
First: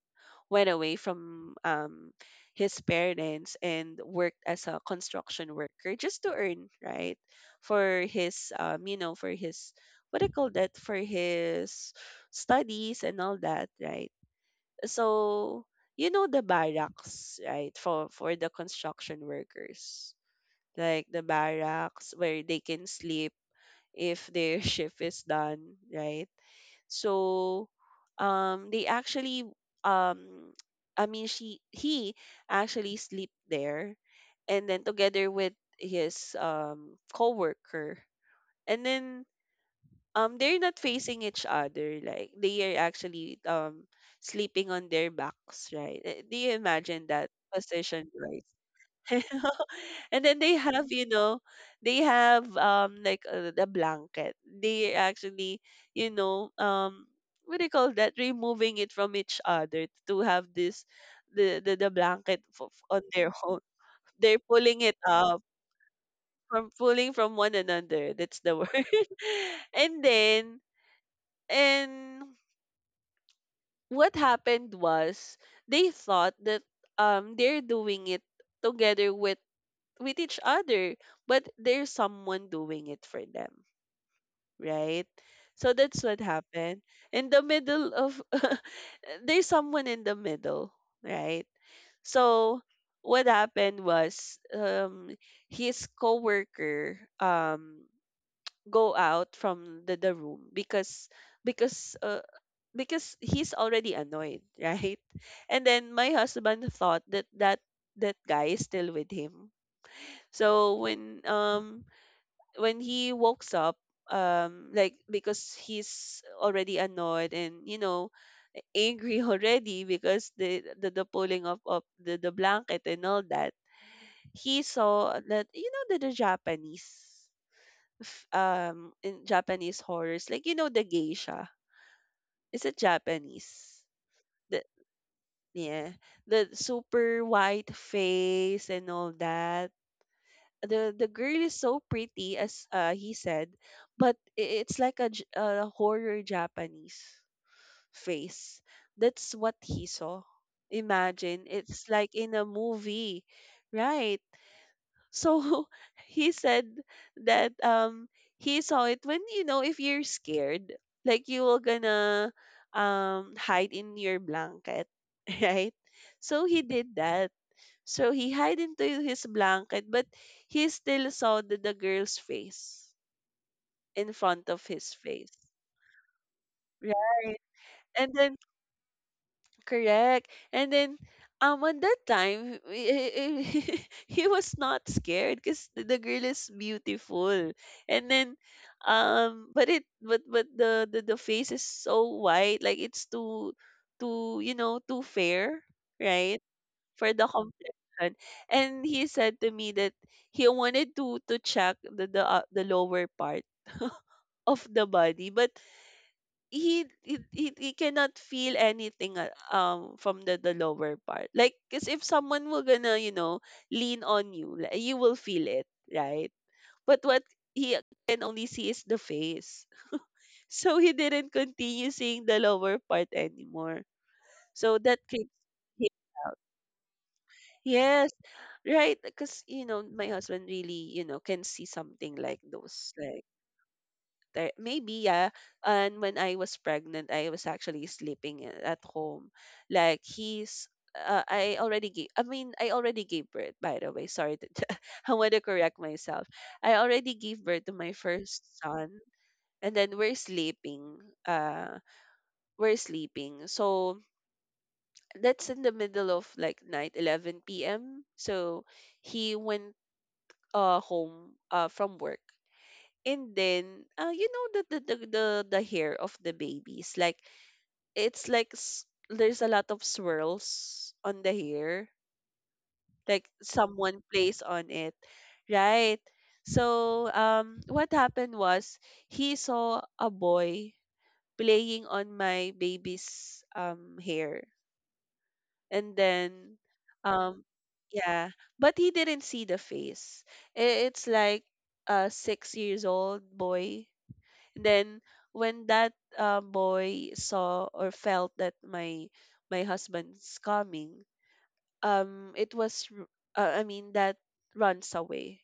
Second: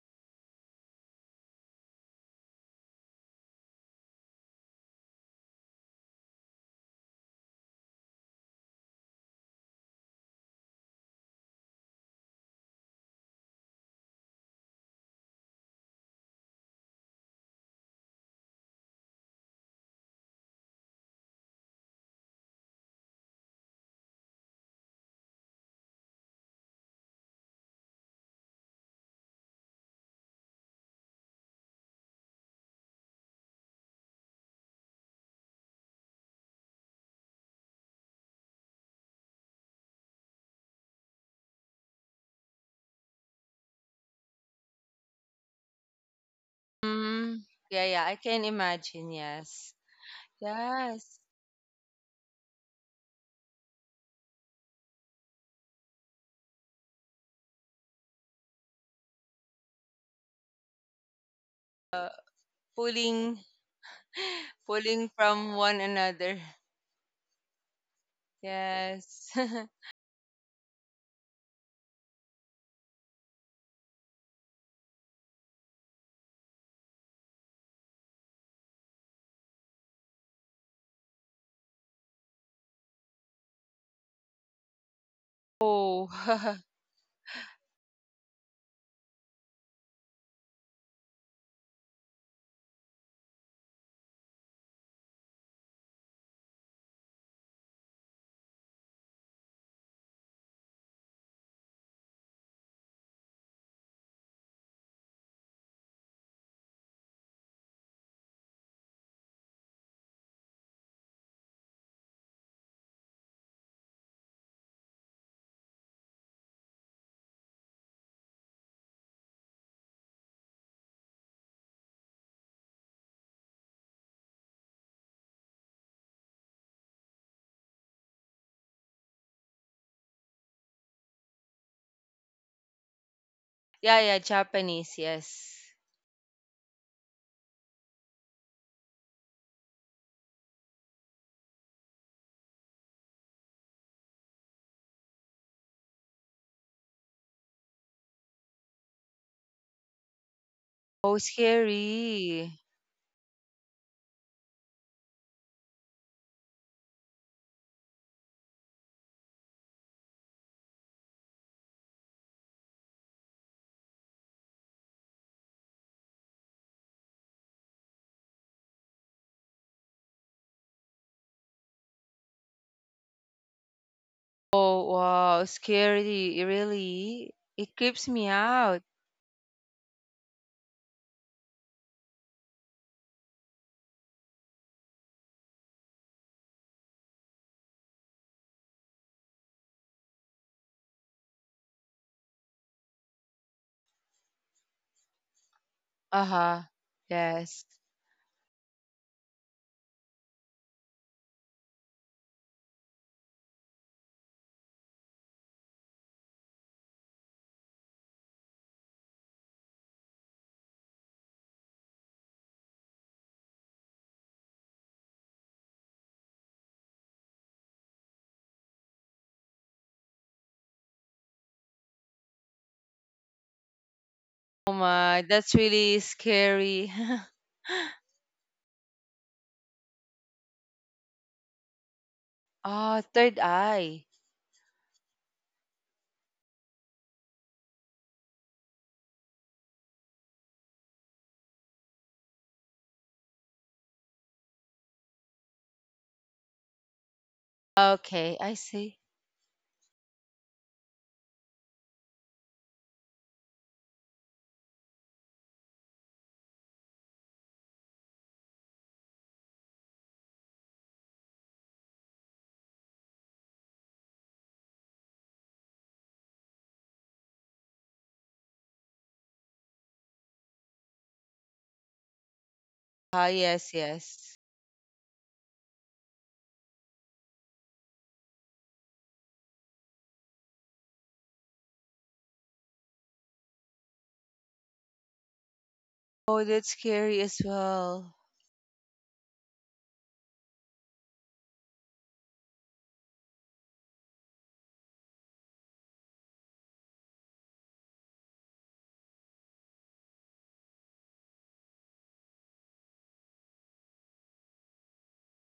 Speaker 1: went away from his parents and worked as a construction worker just to earn, right, for his you know, for his, what do you call that, for his studies and all that, right? So you know, the barracks, right, for the construction workers, like the barracks where they can sleep if their *laughs* shift is done, right? So they actually, um, I mean, she he actually sleep there, and then together with his coworker, and then they're not facing each other. Like, they are actually sleeping on their backs, right? Eh, do you imagine that
Speaker 2: Mm, yeah, yeah.
Speaker 1: position,
Speaker 2: I
Speaker 1: right?
Speaker 2: can imagine.
Speaker 1: *laughs*
Speaker 2: Yes.
Speaker 1: And then they have, you
Speaker 2: Yes.
Speaker 1: know, they have like the blanket. They actually, you know, what do you call that? Removing it from each other to have this the blanket on their *laughs*
Speaker 2: Pulling,
Speaker 1: own.
Speaker 2: *gasps*
Speaker 1: They're
Speaker 2: *laughs*
Speaker 1: pulling it
Speaker 2: pulling
Speaker 1: up
Speaker 2: from one another.
Speaker 1: from, pulling from one another. That's the word.
Speaker 2: Yes.
Speaker 1: *laughs*
Speaker 2: *laughs*
Speaker 1: and then and what happened was they thought that they're doing it together with each other, but there's someone doing it for them, right? So that's
Speaker 2: oh,
Speaker 1: what
Speaker 2: *laughs*
Speaker 1: happened. In the middle of, *laughs* there's someone in the middle, right? So what happened was, his coworker go out from the room because because uh, because he's already annoyed, *laughs* right? And then my husband thought that that guy is still with him. So when he wakes up, like because he's already annoyed and you know *laughs* angry already because the pulling up of the blanket and all that, he saw that, you know, the Japanese, in Japanese horrors, like, you know, the geisha. Is it Japanese?
Speaker 2: yeah, yeah.
Speaker 1: The
Speaker 2: Japanese. Yes.
Speaker 1: Yeah, the super white face and all that. The girl is so pretty, as he said, but it's like a, a horror Japanese face. That's what he saw.
Speaker 2: Oh,
Speaker 1: Imagine, it's like in a
Speaker 2: scary.
Speaker 1: movie, right? So *laughs* he said that he saw it. When you know, if you're scared, like, you were gonna hide in your blanket, *laughs* right? So he did that. So he hid into his blanket, but he still saw the girl's face in front of
Speaker 2: Oh,
Speaker 1: his face.
Speaker 2: wow, scary, really?
Speaker 1: Right.
Speaker 2: It creeps
Speaker 1: And
Speaker 2: me
Speaker 1: then,
Speaker 2: out.
Speaker 1: correct. And then, on that time, *laughs* he was not scared because the girl is beautiful. And then, but it, but the, the face is so white, like it's too, too, you know, too fair, right?
Speaker 2: Uh-huh.
Speaker 1: For the
Speaker 2: Yes.
Speaker 1: compression. And he said to me that he wanted to check the, the lower part of the body, but he cannot feel anything from the lower part. Like, cause if someone will gonna, you know, lean on you, like, you will feel it, right? But what he can only see is the face. *laughs* So he didn't continue seeing the lower part anymore.
Speaker 2: Oh
Speaker 1: So that
Speaker 2: my,
Speaker 1: creeps
Speaker 2: that's
Speaker 1: him
Speaker 2: really
Speaker 1: out.
Speaker 2: scary. *laughs*
Speaker 1: Yes, right, because you know my husband really, you know, can see something like those.
Speaker 2: Ah,
Speaker 1: Like,
Speaker 2: third eye.
Speaker 1: there- maybe, yeah. And when I was pregnant, I was actually sleeping at home. Like, he's, I already gave. I mean, I already gave birth. By the way, sorry, *laughs* I want to correct myself. I already gave birth to my
Speaker 2: Okay,
Speaker 1: first
Speaker 2: I
Speaker 1: son,
Speaker 2: see.
Speaker 1: and then we're sleeping. Uh, we're sleeping. So that's in the middle of like night, 11 p.m. So he went home from work, and then you know the hair of the babies, like, it's like there's a lot of swirls on the hair,
Speaker 2: Ah,
Speaker 1: like
Speaker 2: yes,
Speaker 1: someone
Speaker 2: yes.
Speaker 1: plays on it, right? So what happened was, he saw a boy playing on my baby's hair, and then
Speaker 2: Oh, that's scary as
Speaker 1: um
Speaker 2: well.
Speaker 1: yeah, but he didn't see the face. It's like a 6 years old boy. Then, when that boy saw or felt that my husband's coming, it was I mean, that runs away,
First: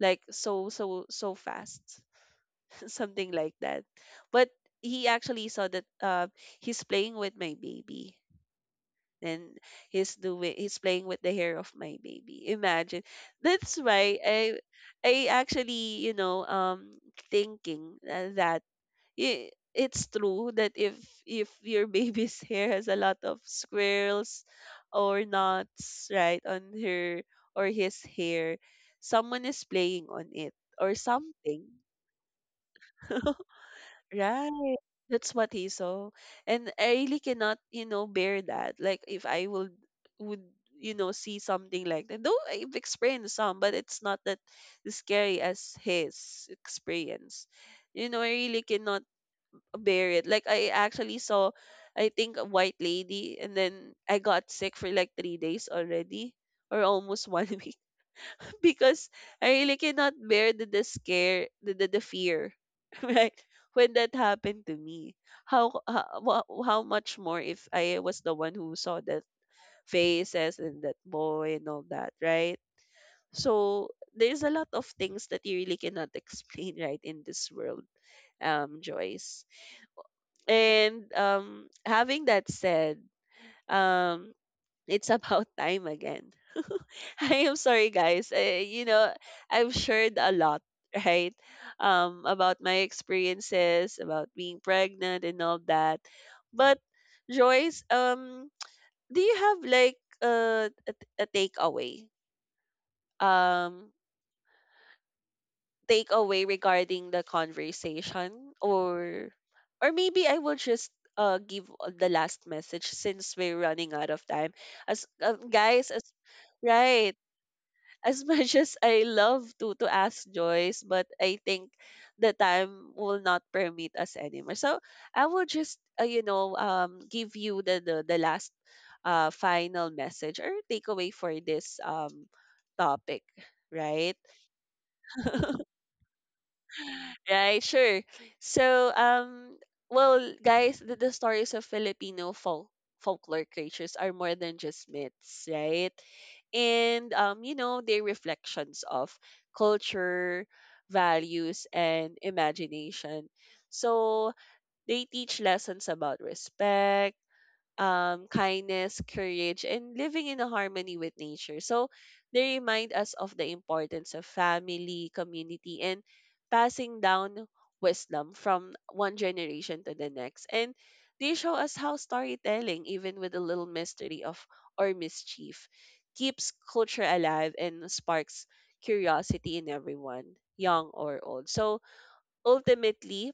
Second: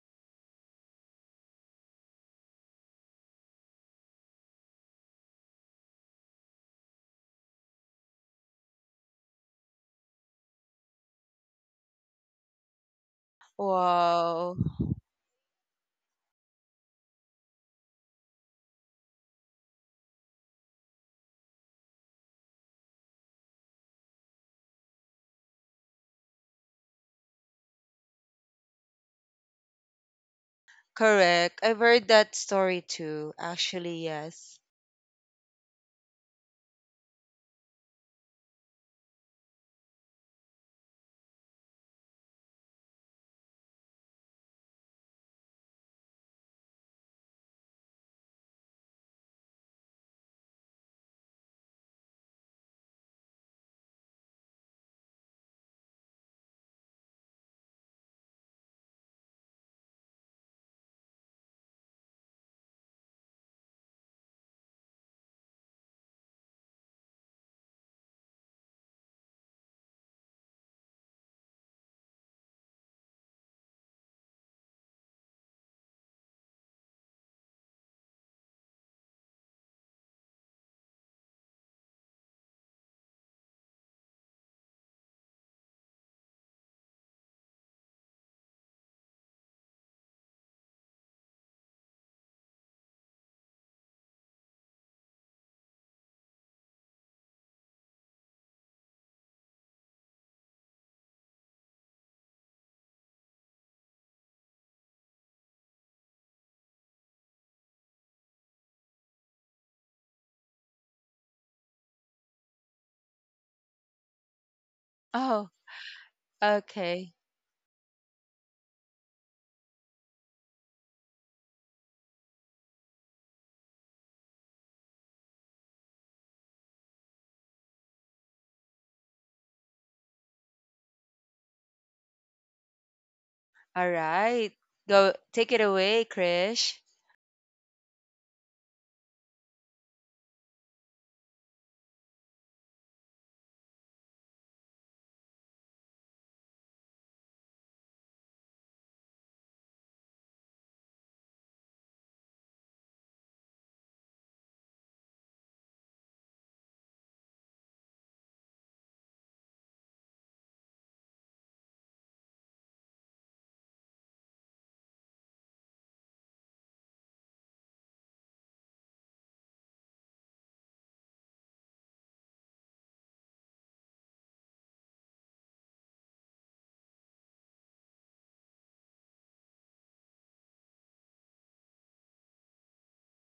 Speaker 1: like, so fast, *laughs* something like that. But he actually saw that he's playing with my baby, and he's playing with the hair of my baby. Imagine, that's why
Speaker 2: Wow.
Speaker 1: I actually, you know, thinking that, it's true that if your *laughs* baby's hair has a lot of squirrels or knots, right, on her or his hair, someone is playing on it or
Speaker 2: Correct.
Speaker 1: something.
Speaker 2: I've heard that story too.
Speaker 1: *laughs*
Speaker 2: Actually, yes.
Speaker 1: Right. That's what he saw. And I really cannot, you know, bear that. Like, if I would would, you know, see something like that. Though I've experienced some, but it's not that scary as his experience. You know, I really cannot bear it. Like, I actually saw, I think, a white lady, and then I got sick for like 3 days already, or almost one *laughs* week, because I really cannot bear the scare, the, the fear, *laughs* right? When that happened to me, how much more if I was the one who saw that faces and that boy and all that, right? So there's a lot of things that you really cannot *laughs* explain, right, in this world, Joyce. And having that said, um, it's *laughs* about time again. *laughs* I am sorry, guys. I, you know, I've shared a lot, right? About my experiences, about being pregnant and all that. But Joyce, *tsk* do you have like a takeaway? Um, takeaway regarding the conversation, or maybe I will just give the last message since we're running out of time. As
Speaker 2: Oh,
Speaker 1: guys, as right,
Speaker 2: okay.
Speaker 1: as *laughs* much as I love to ask Joyce, but I think the time will not permit us anymore. So I will just you know, give you the last final message or takeaway for this topic,
Speaker 2: All
Speaker 1: right?
Speaker 2: right. Go
Speaker 1: *laughs*
Speaker 2: take it away, Krish.
Speaker 1: Right, sure. So, well, guys, the stories of Filipino folklore creatures are more than just myths, right? And you know, they're reflections of culture, values, and imagination. So they teach lessons about respect, kindness, courage, and living in a harmony with nature. So they remind us of the importance of family, community, and passing down wisdom from one generation to the next. And they show us how storytelling, even with a little mystery of or mischief, keeps culture alive and sparks curiosity in everyone, young or old. So ultimately,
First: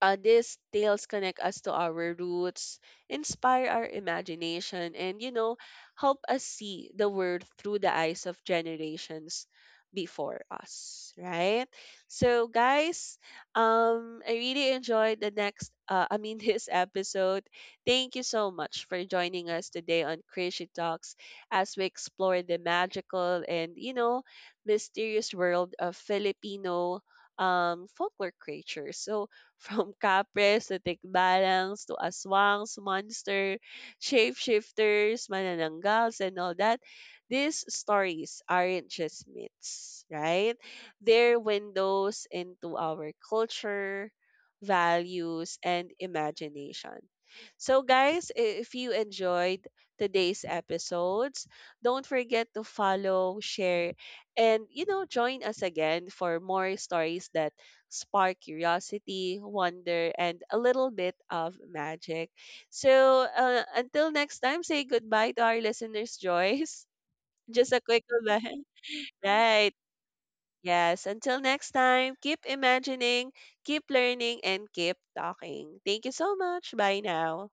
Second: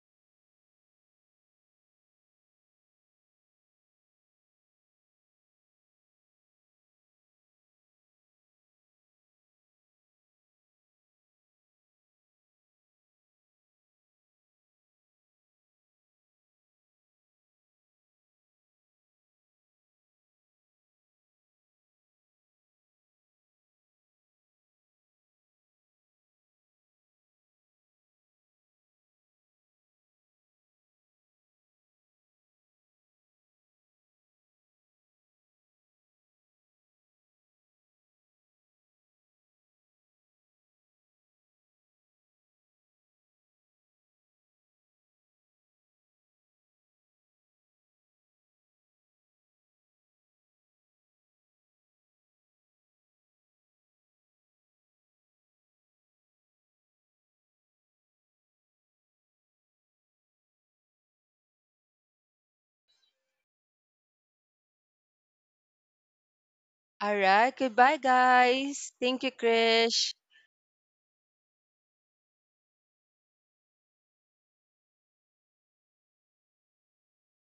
Speaker 1: these tales connect us to our roots, inspire our imagination, and you know, help us see the world through the eyes of generations before us, right? So, guys, I really enjoyed I mean, *laughs* this episode. Thank you so much for joining us today on Crazy Talks, as we explore the magical and, you know, mysterious world of Filipino folklore creatures. So from kapres to tikbalangs to aswangs, monster, shapeshifters, manananggals, and all that. These stories aren't just myths, right? They're windows into our culture, values, and imagination. So, guys, if you enjoyed today's episodes, don't forget to follow, share, and you know, join us again for more stories that spark curiosity, wonder, and a little bit of magic. So until next time, say goodbye to our listeners, Joyce.
Speaker 2: All
Speaker 1: *laughs*
Speaker 2: right.
Speaker 1: Just a
Speaker 2: Goodbye,
Speaker 1: quick goodbye.
Speaker 2: guys.
Speaker 1: *laughs*
Speaker 2: Thank you,
Speaker 1: Right.
Speaker 2: Krish.
Speaker 1: Yes. Until next time, keep imagining, keep learning, and keep talking. Thank you so much. Bye now.